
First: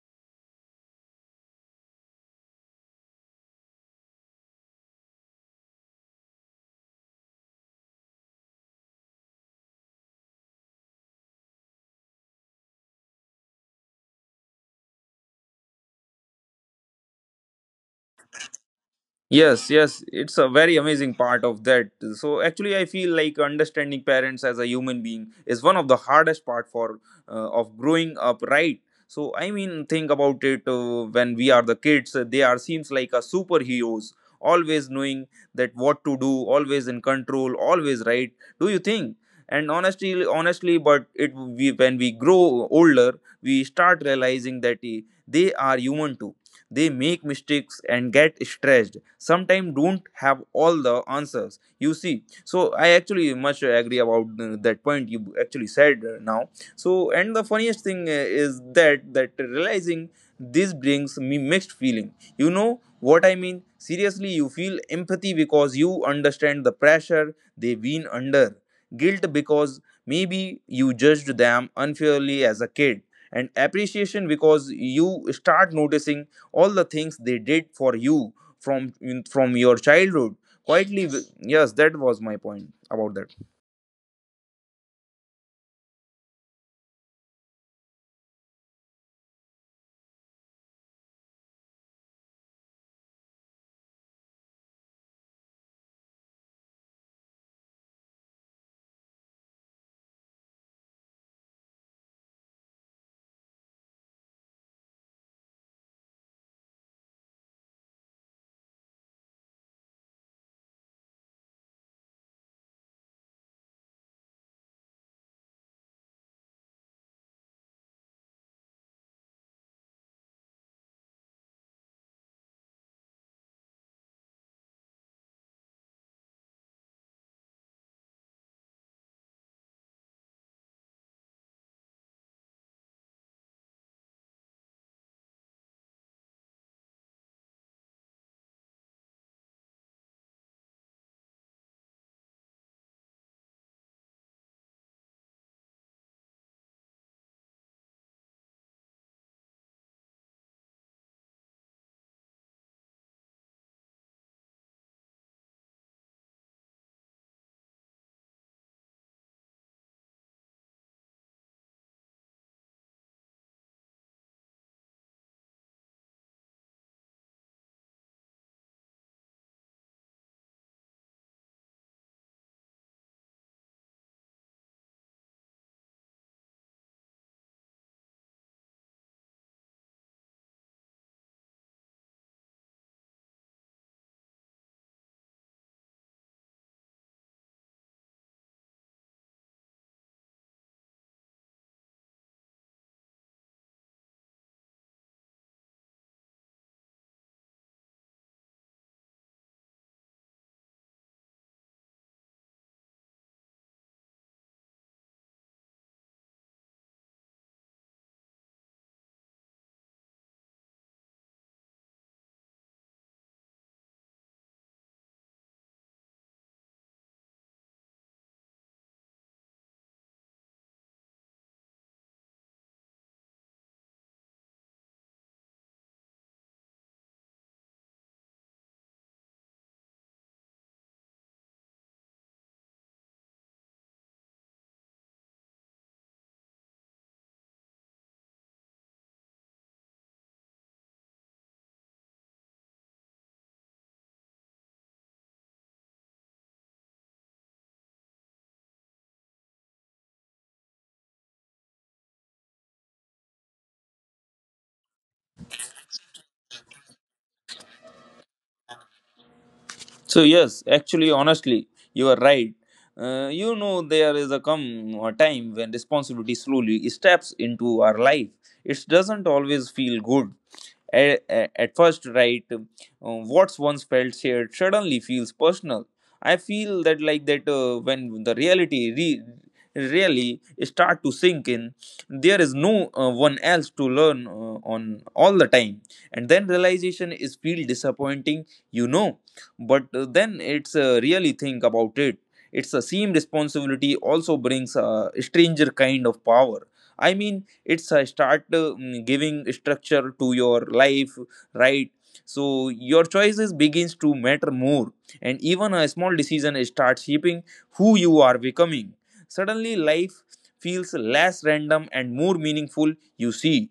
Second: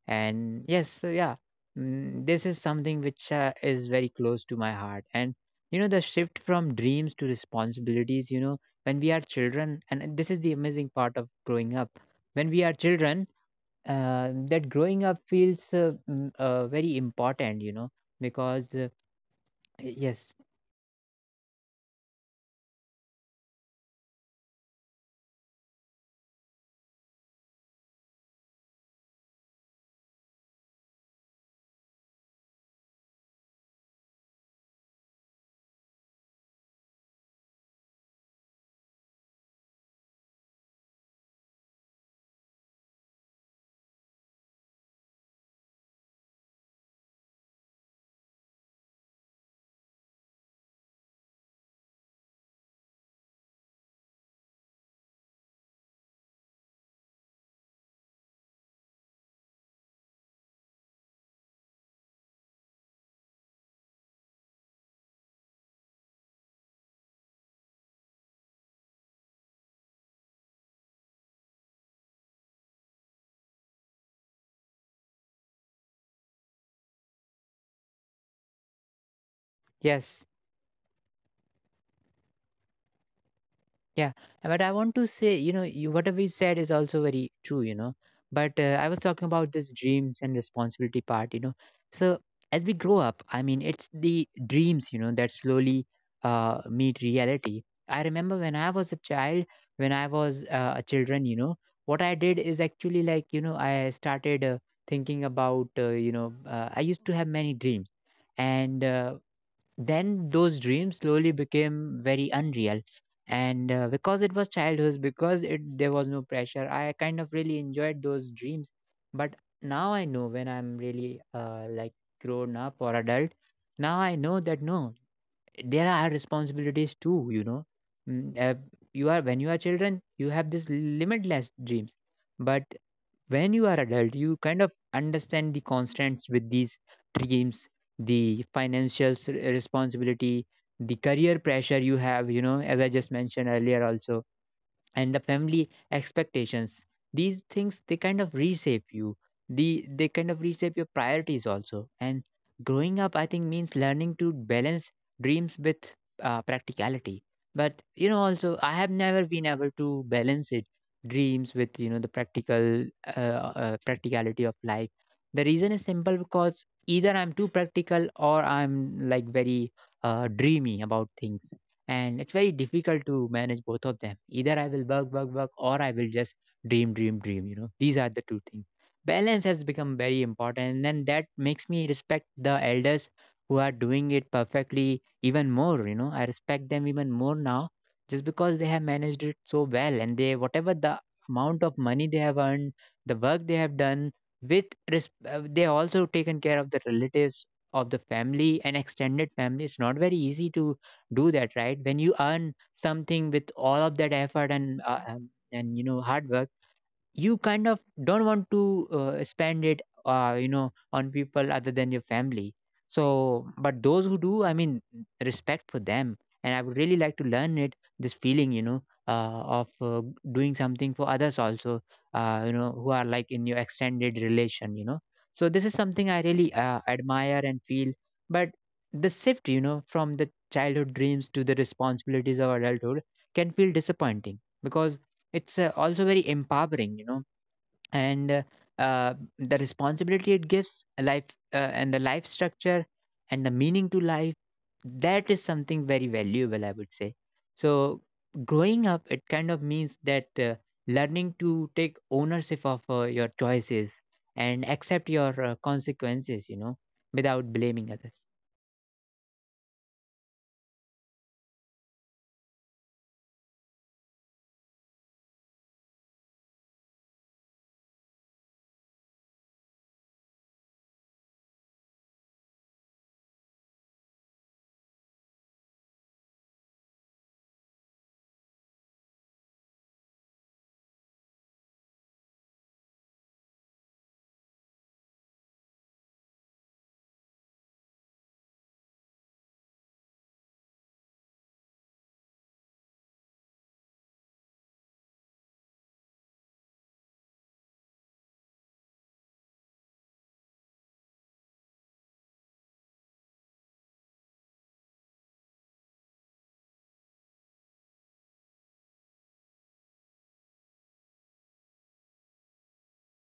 Speaker 1: And yes, so yeah, mm, this is something which is very close to my heart. And you know the shift from dreams to responsibilities, you know, when we are children, and this is the amazing part of growing up, when we are children, that growing up feels very important, you know, because
Speaker 2: Yes, yes,
Speaker 1: yes,
Speaker 2: it's a very amazing part of that. So actually, I feel like understanding parents as a human being is one of the hardest part for of growing up, right? So I mean, think about it. When we are the kids, they are seems like a superheroes, always knowing that what to do, always in control, always right. Do you think? And honestly, but it we when we grow older, we start realizing that they are human too. They make mistakes and get stressed. Sometimes don't have all the answers. You see, so I actually much agree about that point you actually said now. So and the funniest thing is that realizing this brings me mixed feeling. You know what I mean? Seriously, you feel empathy because you understand the pressure they've been under. Guilt because maybe you judged them unfairly as a kid, and appreciation because you start noticing all the things they did for you from your
Speaker 1: yes.
Speaker 2: childhood quietly. Yes, that was my point about that.
Speaker 1: Yeah, but I want to say, you know, you, whatever you said is also very true, you know. But I was talking about this dreams and responsibility part, you know. So as we grow up, I mean, it's the dreams, you know, that slowly meet reality. I remember when I was a child, when I was a children, you know, what I did is actually like, you know, I started thinking about, you know, I used to have many dreams, and then those dreams slowly became very unreal. And because it was childhood, because it there was no pressure, I kind of really enjoyed those dreams. But now I know when I'm really like grown up or adult, now I know that no, there are responsibilities too, you know. Mm, you are when you are children you have this limitless dreams. But when you are adult, you kind of understand the constants with these dreams, the financial responsibility, the career pressure you have, you know, as I just mentioned earlier also. And the family expectations, these things, they kind of reshape you. They kind of reshape your priorities also. And growing up, I think, means learning to balance dreams with practicality. But you know also I have never been able to balance it, dreams with, you know, the practical practicality of life. The reason is simple, because either I'm too practical or I'm like very dreamy about things. And it's very difficult to manage both of them. Either I will work work work, or I will just dream dream dream. You know, these are the two things. Balance has become very important, and that makes me respect the elders who are doing it perfectly even more. You know, I respect them even more now just because they have managed it so well. And they, whatever the amount of money they have earned, the work they have done, with they also taken care of the relatives, of the family and extended family. It's not very easy to do that, right? When you earn something with all of that effort and you know hard work, you kind of don't want to spend it, you know, on people other than your family. So but those who do, I mean, respect for them. And I would really like to learn it, this feeling, you know, of doing something for others also, you know, who are like in your extended relation, you know. So this is something I really admire and feel. But the shift, you know, from the childhood dreams to the responsibilities of adulthood can feel disappointing, because it's also very empowering, you know. And uh, the responsibility, it gives a life and the life structure and the meaning to life. That is something very valuable, I would say. So growing up, it kind of means that learning to take ownership of your choices and accept your consequences, you know, without blaming others.
Speaker 2: So yes, actually, honestly, you are right. You know, there is a come a time when responsibility slowly steps into our life. It doesn't always feel good. At first, right, what's once felt shared suddenly feels personal. I feel that like that when the really start to sink in, there is no one else to learn on all the time, and then realization is feel disappointing. You know, but then it's really think about it. It's a same responsibility also brings a stranger kind of power. I mean, it's a start giving structure to your life, right? So your choices begins to matter more, and even a small decision starts shaping who you are becoming. Suddenly life feels less random and more meaningful, you see.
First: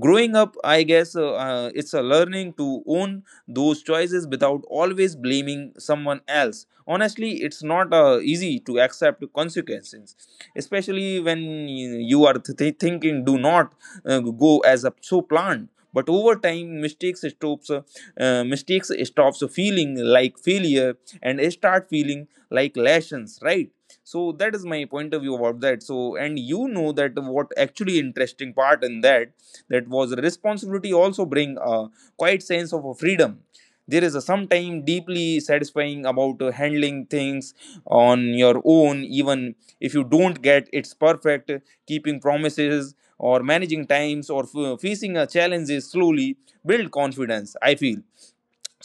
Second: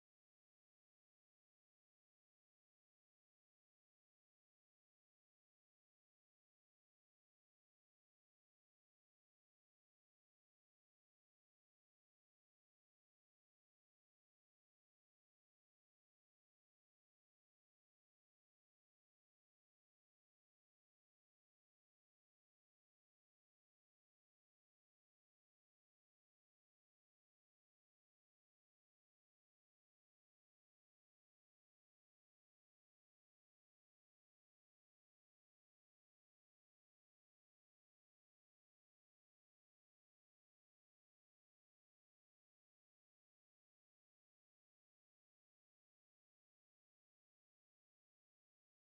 Speaker 2: Growing up, I guess it's a learning to own those choices without always blaming someone else. Honestly, it's not easy to accept consequences, especially when thinking do not go as a, so planned. But over time, mistakes stops feeling like failure and start feeling like lessons, right? So that is my point of view about that. So and you know that what actually interesting part in that, that was responsibility also bring a quiet sense of a freedom. There is a sometime deeply satisfying about handling things on your own, even if you don't get it's perfect. Keeping promises or managing times or facing a challenges slowly build confidence, I feel.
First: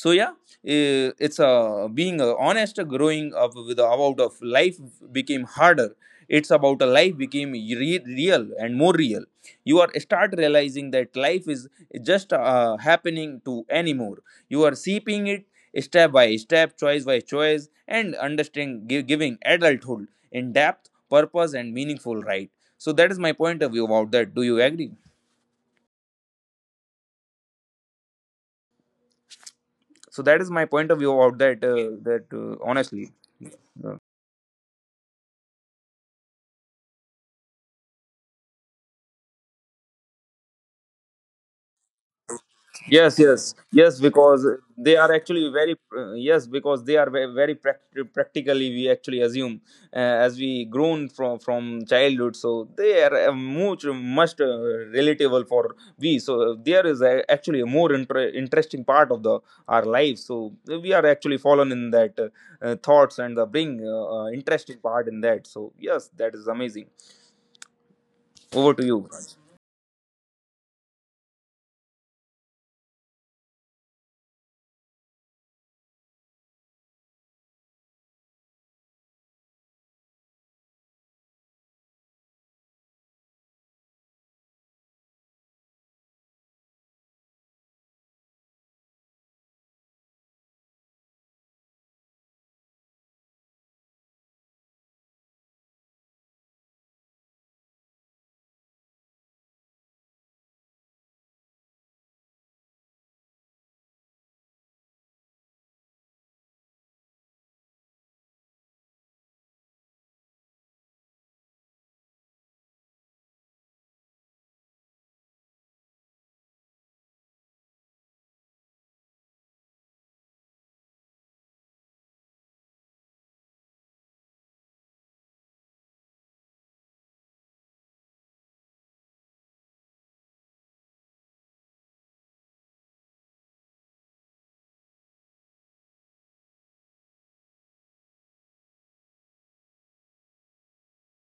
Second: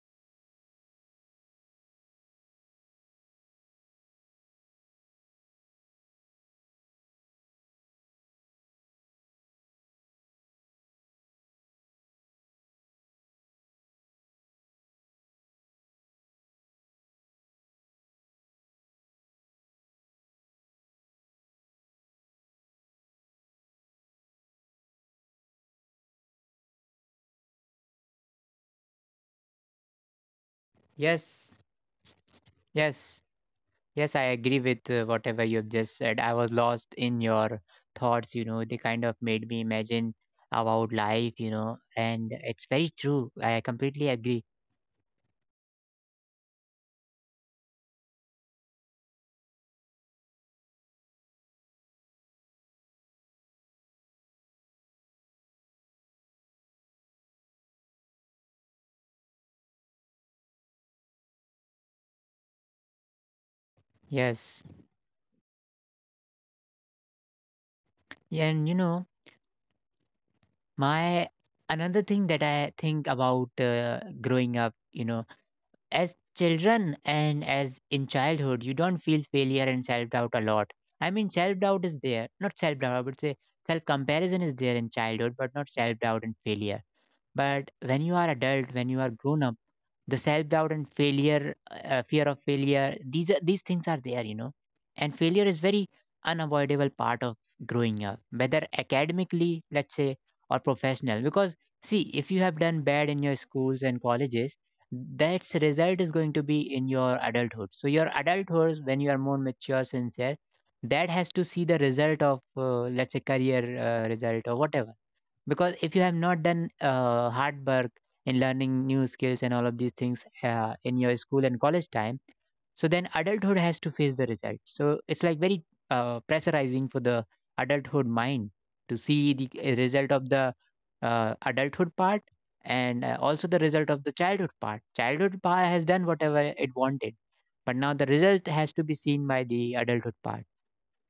Speaker 2: So yeah, it's a being honest growing up with about of life became harder. It's about a life real and more real. You are start realizing that life is just happening to anymore. You are seeping it step by step, choice by choice, and understanding giving adulthood in depth purpose and meaningful, right? So that is my point of view about that. Do you agree? So that is my point of view about
Speaker 1: Yes,
Speaker 2: that, that honestly.
Speaker 1: yes.
Speaker 2: Yeah.
Speaker 1: Yes, I agree with whatever you've just said. I was lost in your thoughts, you know, they kind of made me imagine about life, you know, and it's very
Speaker 2: Yes,
Speaker 1: true.
Speaker 2: yes,
Speaker 1: I
Speaker 2: yes,
Speaker 1: completely
Speaker 2: because
Speaker 1: agree.
Speaker 2: they are actually very yes, because they are very, practically we actually assume as we grown from childhood, so they are much much relatable for we. So there is a, actually a more interesting part of the our life. So we are actually fallen in that thoughts and the bring interesting
Speaker 1: Yes.
Speaker 2: part in that. So yes, that is amazing. Over to you,
Speaker 1: And, you
Speaker 2: Raj.
Speaker 1: know, my another thing that I think about growing up, you know, as children and as in childhood, you don't feel failure and self doubt a lot. I mean, self doubt is there, not self doubt, I would say self comparison is there in childhood, but not self doubt and failure. But when you are adult, when you are grown up, the self doubt and failure, fear of failure, these things are there, you know. And failure is very unavoidable part of growing up, whether academically, let's say, or professional. Because see, if you have done bad in your schools and colleges, that's result is going to be in your adulthood. So your adulthood, when you are more mature sincere, that has to see the result of, let's say, career result or whatever, because if you have not done hard work in learning new skills and all of these things in your school and college time. So then adulthood has to face the result, so it's like very pressurizing for the adulthood mind to see the result of the adulthood part. And also the result of the childhood part. Childhood part has done whatever it wanted, but now the result has to be seen by the adulthood part.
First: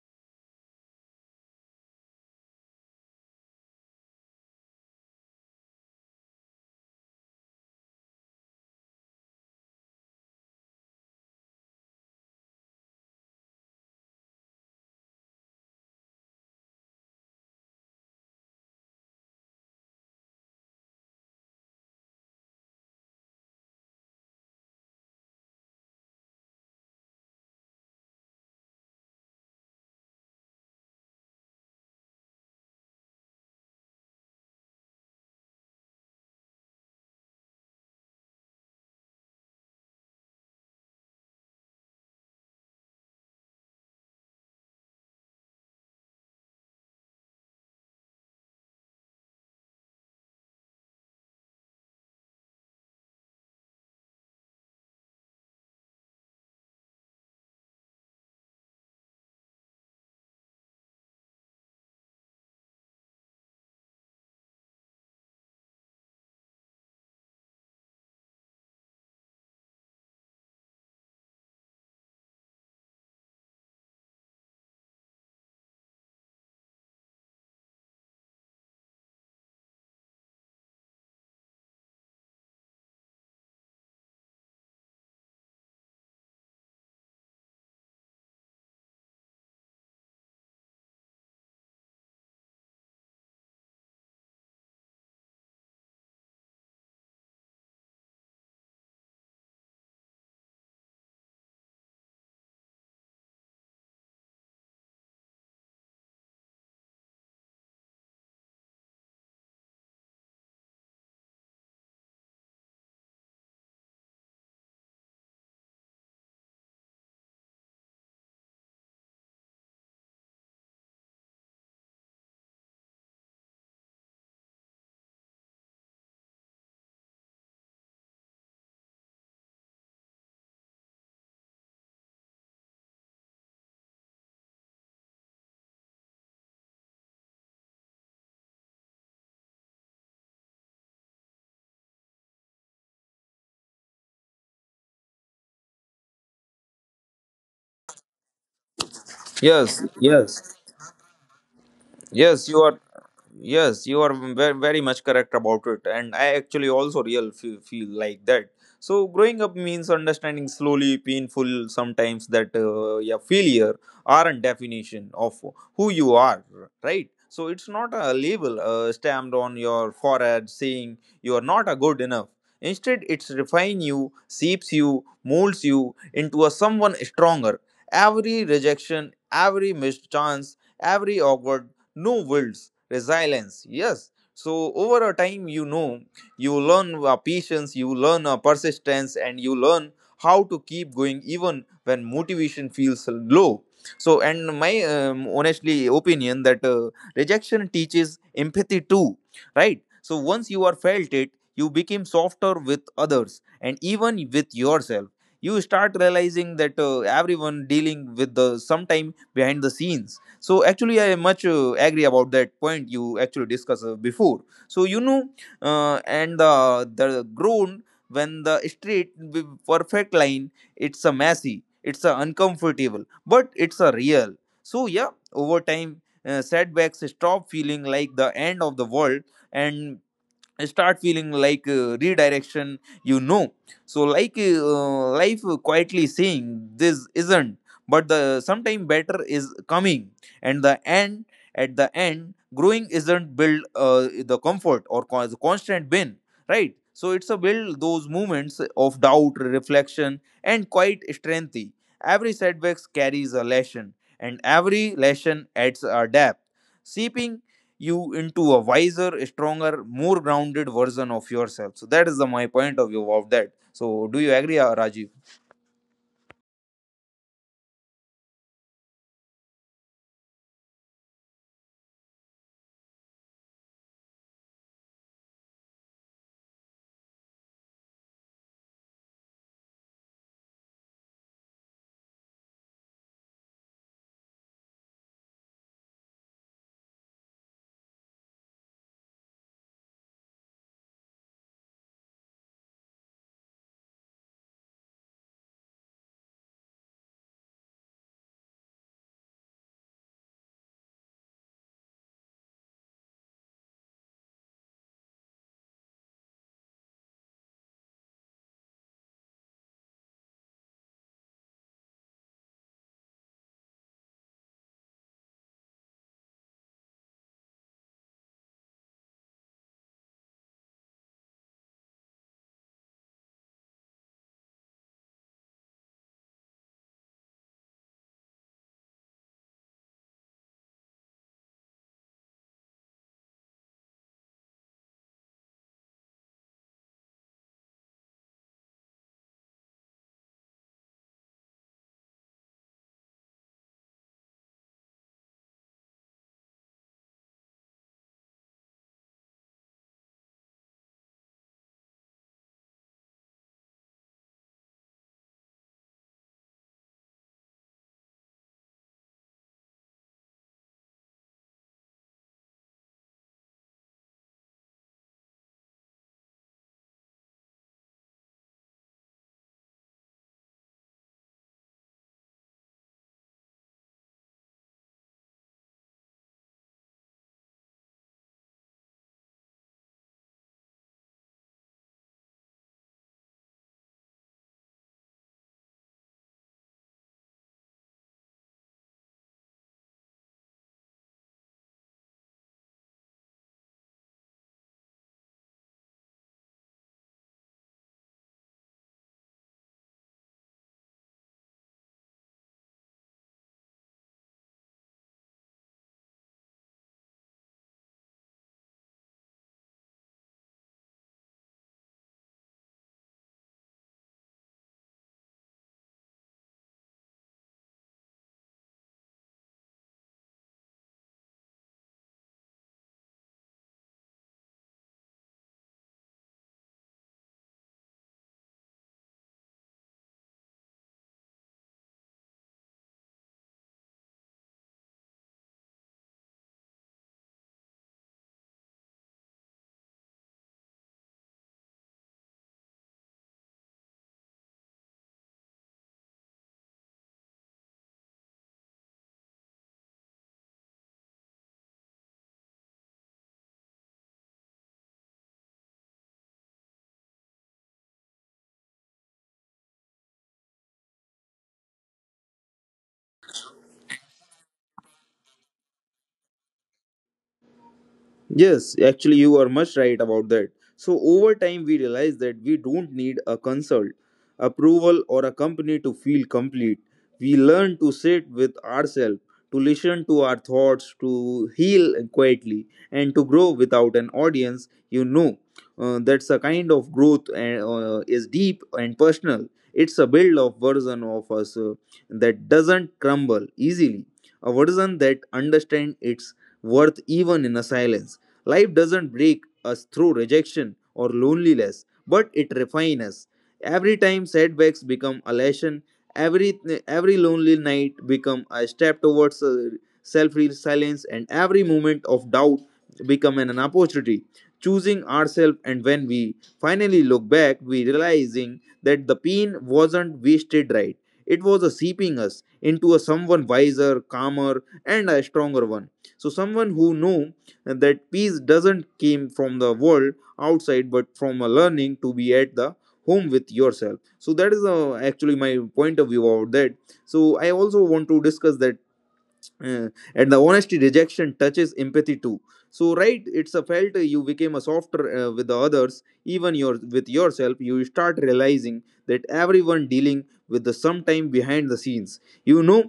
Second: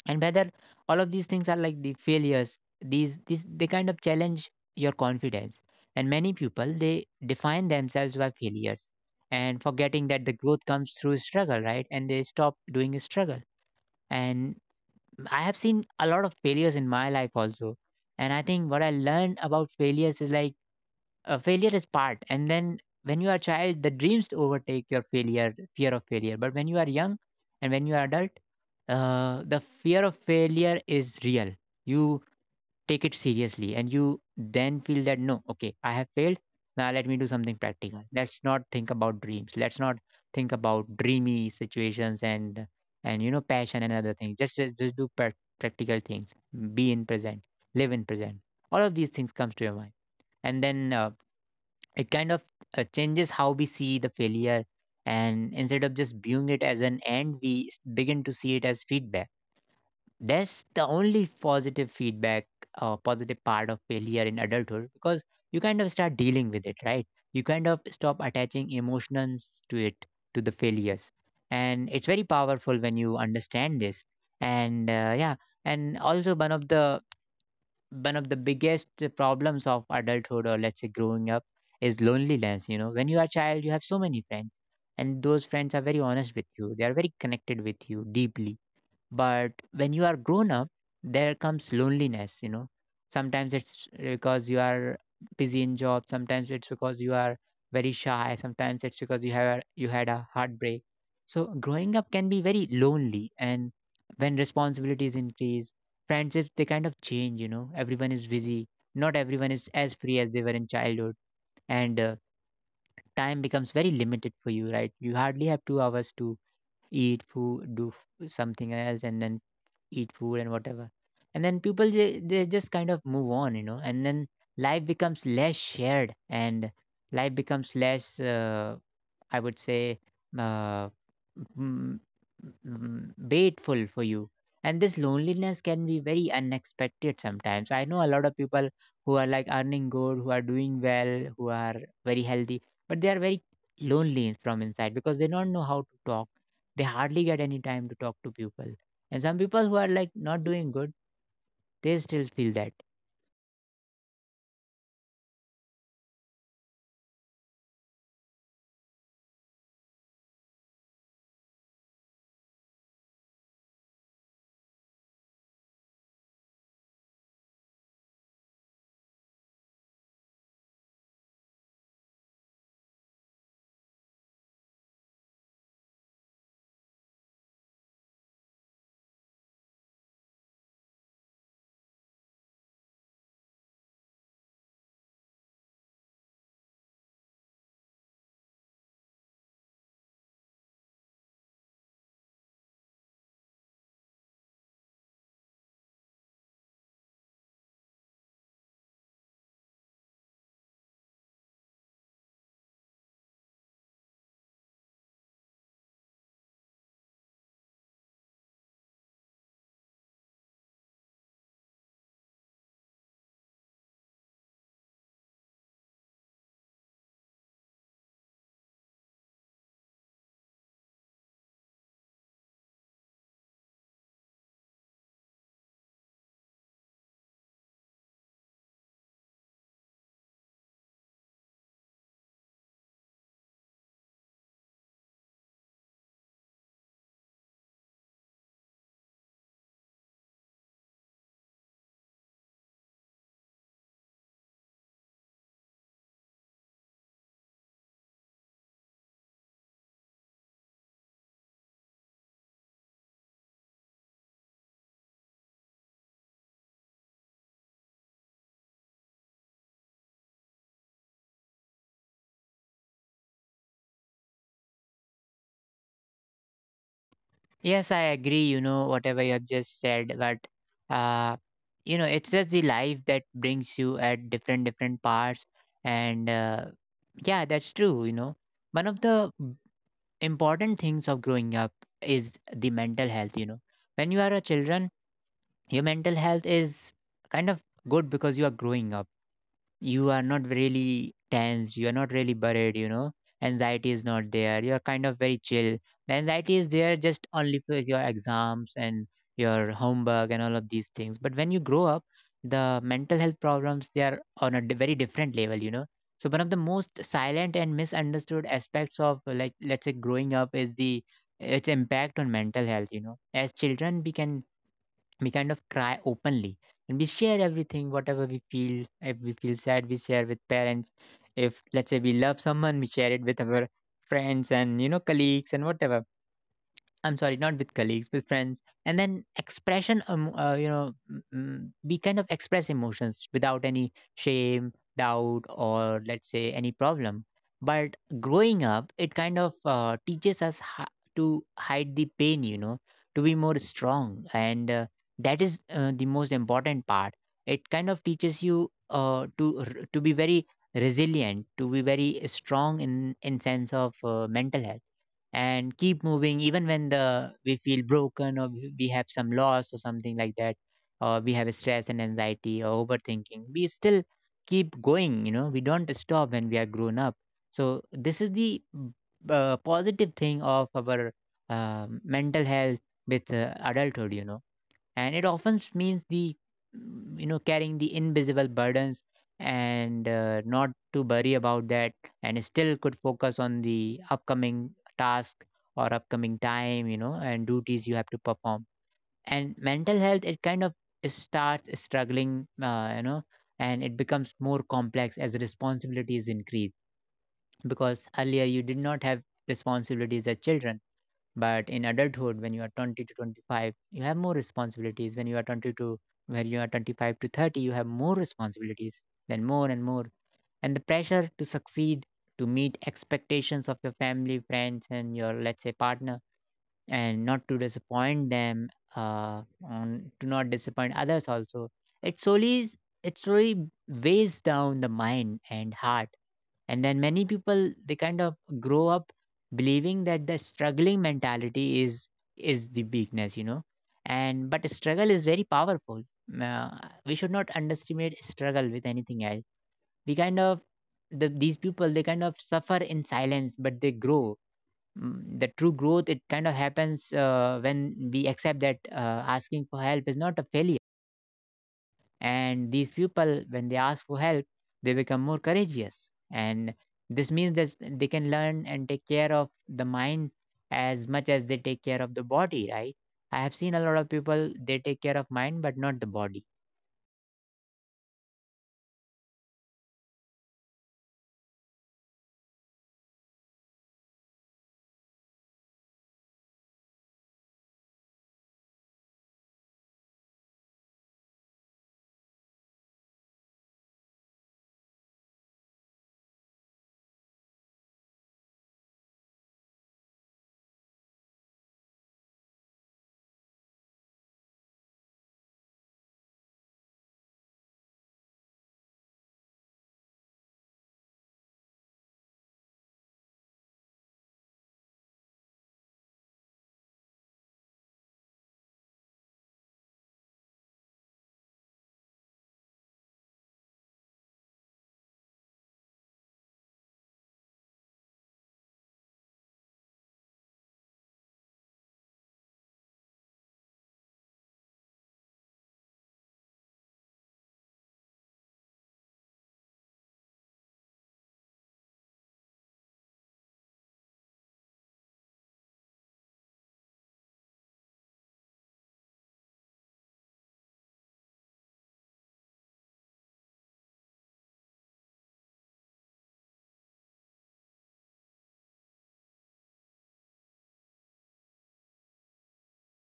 Speaker 1: And whether all of these things are like the failures, these they kind of challenge your confidence. And many people, they define themselves by failures and forgetting that the growth comes through struggle, right? And they stop doing struggle. And I have seen a lot of failures in my life also. And I think what I learned about failures is like, failure is part. And then when you are a child, the Dreams overtake your failure, fear of failure. But when you are young and when you are adult, the fear of failure is real. You take it seriously and you then feel that no, okay, I have failed. Now let me do something practical. Let's not think about dreams. Let's not think about dreamy situations and you know, passion and other things. Just do practical things. Be in present. Live in present. All of these things comes to your mind, and then it kind of changes how we see the failure. And instead of just viewing it as an end, begin to see it as feedback. That's the only positive feedback, positive part of failure in adulthood, because you kind of start dealing with it, right? You kind of stop attaching emotions to it, to the failures. And it's very powerful when you understand this. And yeah. And also, one of the biggest problems of adulthood, or let's say growing up, is loneliness. You know, when you are a child you have so many friends, and those friends are very honest with you, they are very connected with you deeply. But when you are grown up, there comes loneliness, you know. Sometimes it's because you are busy in job, sometimes it's because you are very shy, sometimes it's because you had a heartbreak. So growing up can be very lonely, and when responsibilities increase, friendships they kind of change. You know, everyone is busy, not everyone is as free as they were in childhood. And time becomes very limited for you, right? You hardly have 2 hours to eat food, do something else, and then eat food and whatever. And then people, they just kind of move on, you know. And then life becomes less shared, and life becomes less, I would say, uh, mm, mm, waitful for you. And this loneliness can be very unexpected sometimes. I know a lot of people who are like earning good, who are doing well, who are very healthy, but they are very lonely from inside because they don't know how to talk. They hardly get any time to talk to people. And some people who are
Speaker 2: Yes,
Speaker 1: like not doing
Speaker 2: yes.
Speaker 1: good, they still feel
Speaker 2: Yes,
Speaker 1: that.
Speaker 2: you are. Yes, you are very, very much correct about it, and I actually also real feel like that. So growing up means understanding slowly, painful sometimes that yeah, failure are a definition of who you are, right? So it's not a label stamped on your forehead saying you are not a good enough. Instead, it's refine you, shapes you, molds you into a someone stronger. Every rejection, every mischance, every awkward no wills, resilience. Yes. So over a time, you know, you learn patience, you learn persistence, and you learn how to keep going even when motivation feels low. So, and my honestly opinion that rejection teaches empathy too, right? So once you are felt it, you became softer with others and even with yourself. You start realizing that everyone dealing with the sometime behind the scenes. So actually I much agree about that point you actually discussed before. So you know, and the ground when the street with perfect line, it's a messy, it's a uncomfortable, but it's a real. So yeah, over time, setbacks stop feeling like the end of the world and start feeling like redirection, you know. So like life quietly saying this isn't but the sometime better is coming. And the end at the end growing isn't build the comfort or the constant win, right? So it's a build those moments of doubt, reflection, and quite strength. Every setbacks carries a lesson, and every lesson adds a depth, seeping you into a wiser, stronger, more grounded version of yourself. So that is the my point of view of that. So do you agree, Rajiv?
Speaker 1: Yes, I agree, you know, whatever you have just said. But uh, you know, it's just the life that brings you at different different parts. And yeah, that's true, you know. One of the b- important things of growing up is the mental health, you know. When you are a children, your mental health is kind of good because you are growing up, you are not really tense, you are not really worried, you know. Anxiety is not there, you are kind of very chill. The anxiety is there just only for your exams and your homework and all of these things. But when you grow up, the mental health problems, they are on a very different level, you know. So one of the most silent and misunderstood aspects of like let's say growing up is the its impact on mental health. You know, as children we kind of cry openly, and we share everything whatever we feel. If we feel sad we share with parents, if let's say we love someone we share it with our friends and you know, colleagues and whatever. I'm sorry, not with colleagues, with friends. And then expression, you know, we kind of express emotions without any shame, doubt, or let's say any problem. But growing up, it kind of teaches us to hide the pain, you know, to be more strong. And that is the most important part. It kind of teaches you to be very resilient, to be very strong in sense of mental health, and keep moving even when the we feel broken, or we have some loss or something like that, or we have stress and anxiety or overthinking, we still keep going. You know, we don't stop when we are grown up. So this is the positive thing of our mental health with adulthood, you know. And it often means the, you know, carrying the invisible burdens, and not to worry about that, and still could focus on the upcoming task, or upcoming time, you know, and duties you have to perform. And mental health it kind of starts struggling, you know. And it becomes more complex as responsibilities increase, because earlier you did not have responsibilities as children. But in adulthood, when you are 20 to 25, you have more responsibilities. When you are 25 to 30, you have more responsibilities, then more and more. And the pressure to succeed, to meet expectations of your family, friends, and your, let's say, partner, and not to disappoint them, uh on to not disappoint others also, it slowly it slowly weighs down the mind and heart. And then many people they kind of grow up believing that the struggling mentality is the weakness, you know. And but struggle is very powerful. uh, we should not underestimate struggle with anything else. We kind of the, these people they kind of suffer in silence, but they grow. Mm, the true growth it kind of happens when we accept that asking for help is not a failure. And these people when they ask for help, they become more courageous. And this means that they can learn and take care of the mind as much as they take care of the body, right? I have seen a lot of people, they take care of mind but not the body.
Speaker 2: Yes, actually, you are much right about that. So over time, we realize that we don't need a consult, approval, or a company to feel complete. We learn to sit with ourselves, to listen to our thoughts, to heal quietly, and to grow without an audience. You know, that's a kind of growth and is deep and personal. It's a build of version of us that doesn't crumble easily, a version that understands its worth even in a silence. Life doesn't break us through rejection or loneliness, but it refines us. Every time setbacks become a lesson, every every lonely night become a step towards self-resilience, and every moment of doubt become an opportunity. Choosing ourselves, and when we finally look back, we realizing that the pain wasn't wasted, right. It was a seeping us into a someone wiser, calmer, and a stronger one. So someone who know and that peace doesn't came from the world outside, but from a learning to be at the home with yourself. So that is actually my point of view about that. So I also want to discuss that, uh, and the honesty rejection touches empathy too. So right, it's a felt, you became a softer with the others, even your with yourself. You start realizing that everyone dealing with the sometime behind the scenes, you know.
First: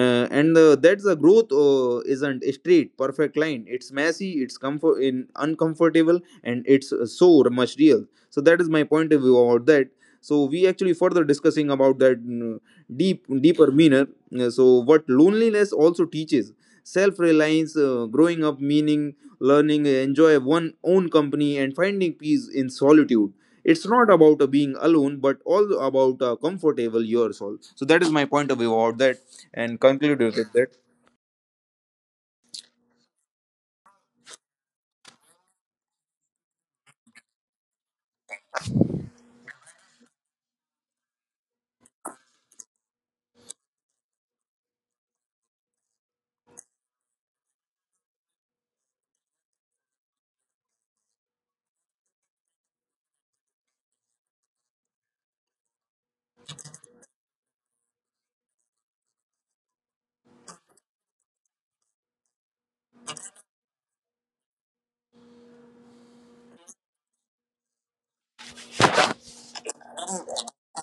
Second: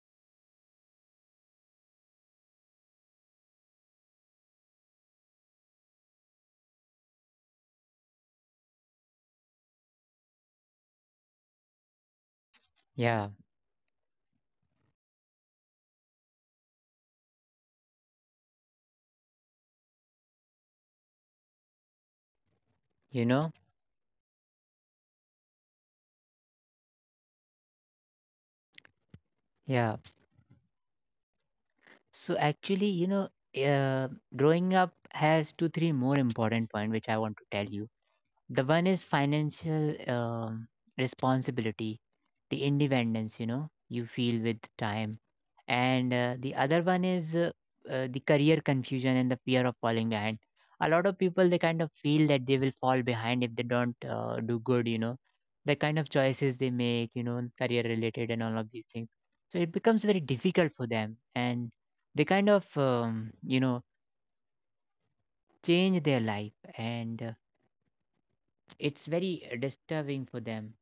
Speaker 2: And That's the growth isn't a straight perfect line. It's messy, it's comfort in uncomfortable, and it's so much real. So that is my point of view about that. So we actually further discussing about that, deep
Speaker 1: Yeah,
Speaker 2: deeper meaner. Yeah, so what loneliness also teaches self-reliance. Growing up meaning learning enjoy one own company and finding peace in
Speaker 1: you
Speaker 2: solitude.
Speaker 1: know.
Speaker 2: It's not about being alone but all about comfortable yourself. So that is my point of view about that, and
Speaker 1: Yeah,
Speaker 2: conclude with that.
Speaker 1: so actually you know, uh, growing up has 2 3 more important point which I want to tell you. The one is financial, responsibility, the independence, you know, you feel with time. And the other one is the career confusion and the fear of falling behind. A lot of people, they kind of feel that they will fall behind if they don't do good, you know, the kind of choices they make, you know, career related and all of these things. So it becomes very difficult for them. And they kind of, you know, change their life. And it's very disturbing for them.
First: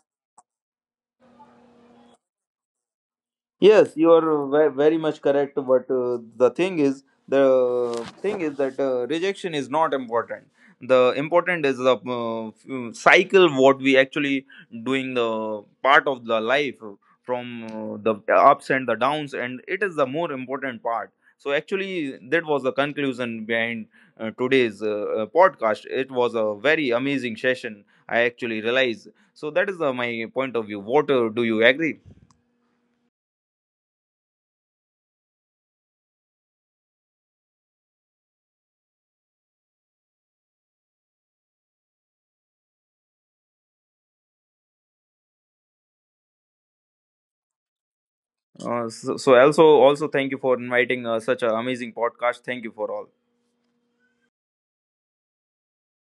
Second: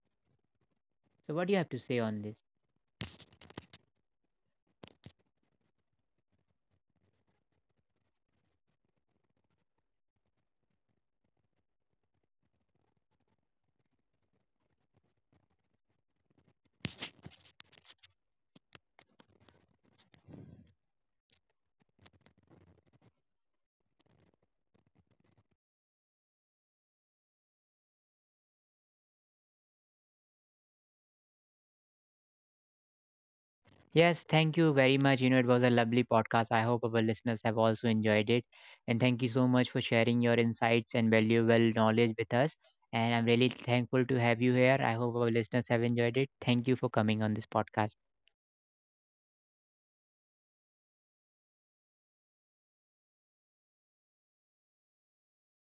Speaker 1: So, what do you have to say on this?
Speaker 2: Yes, you are very much correct. But the thing is that rejection is not important. The important is the cycle what we actually doing the part of the life from the ups and the downs, and it is the more important part. So actually, that was the conclusion behind today's podcast. It was a very amazing session. I actually realized. So that is my point of view. What do you agree?
Speaker 1: Yes, thank you very much. You know, it was a lovely podcast. I hope our listeners have also enjoyed it. And thank you so much for sharing your insights and valuable knowledge with us. And I'm really thankful to have you here. I hope our listeners have enjoyed it. Thank you for coming on this podcast.
Speaker 2: So also thank you for inviting such an amazing podcast. Thank you for all.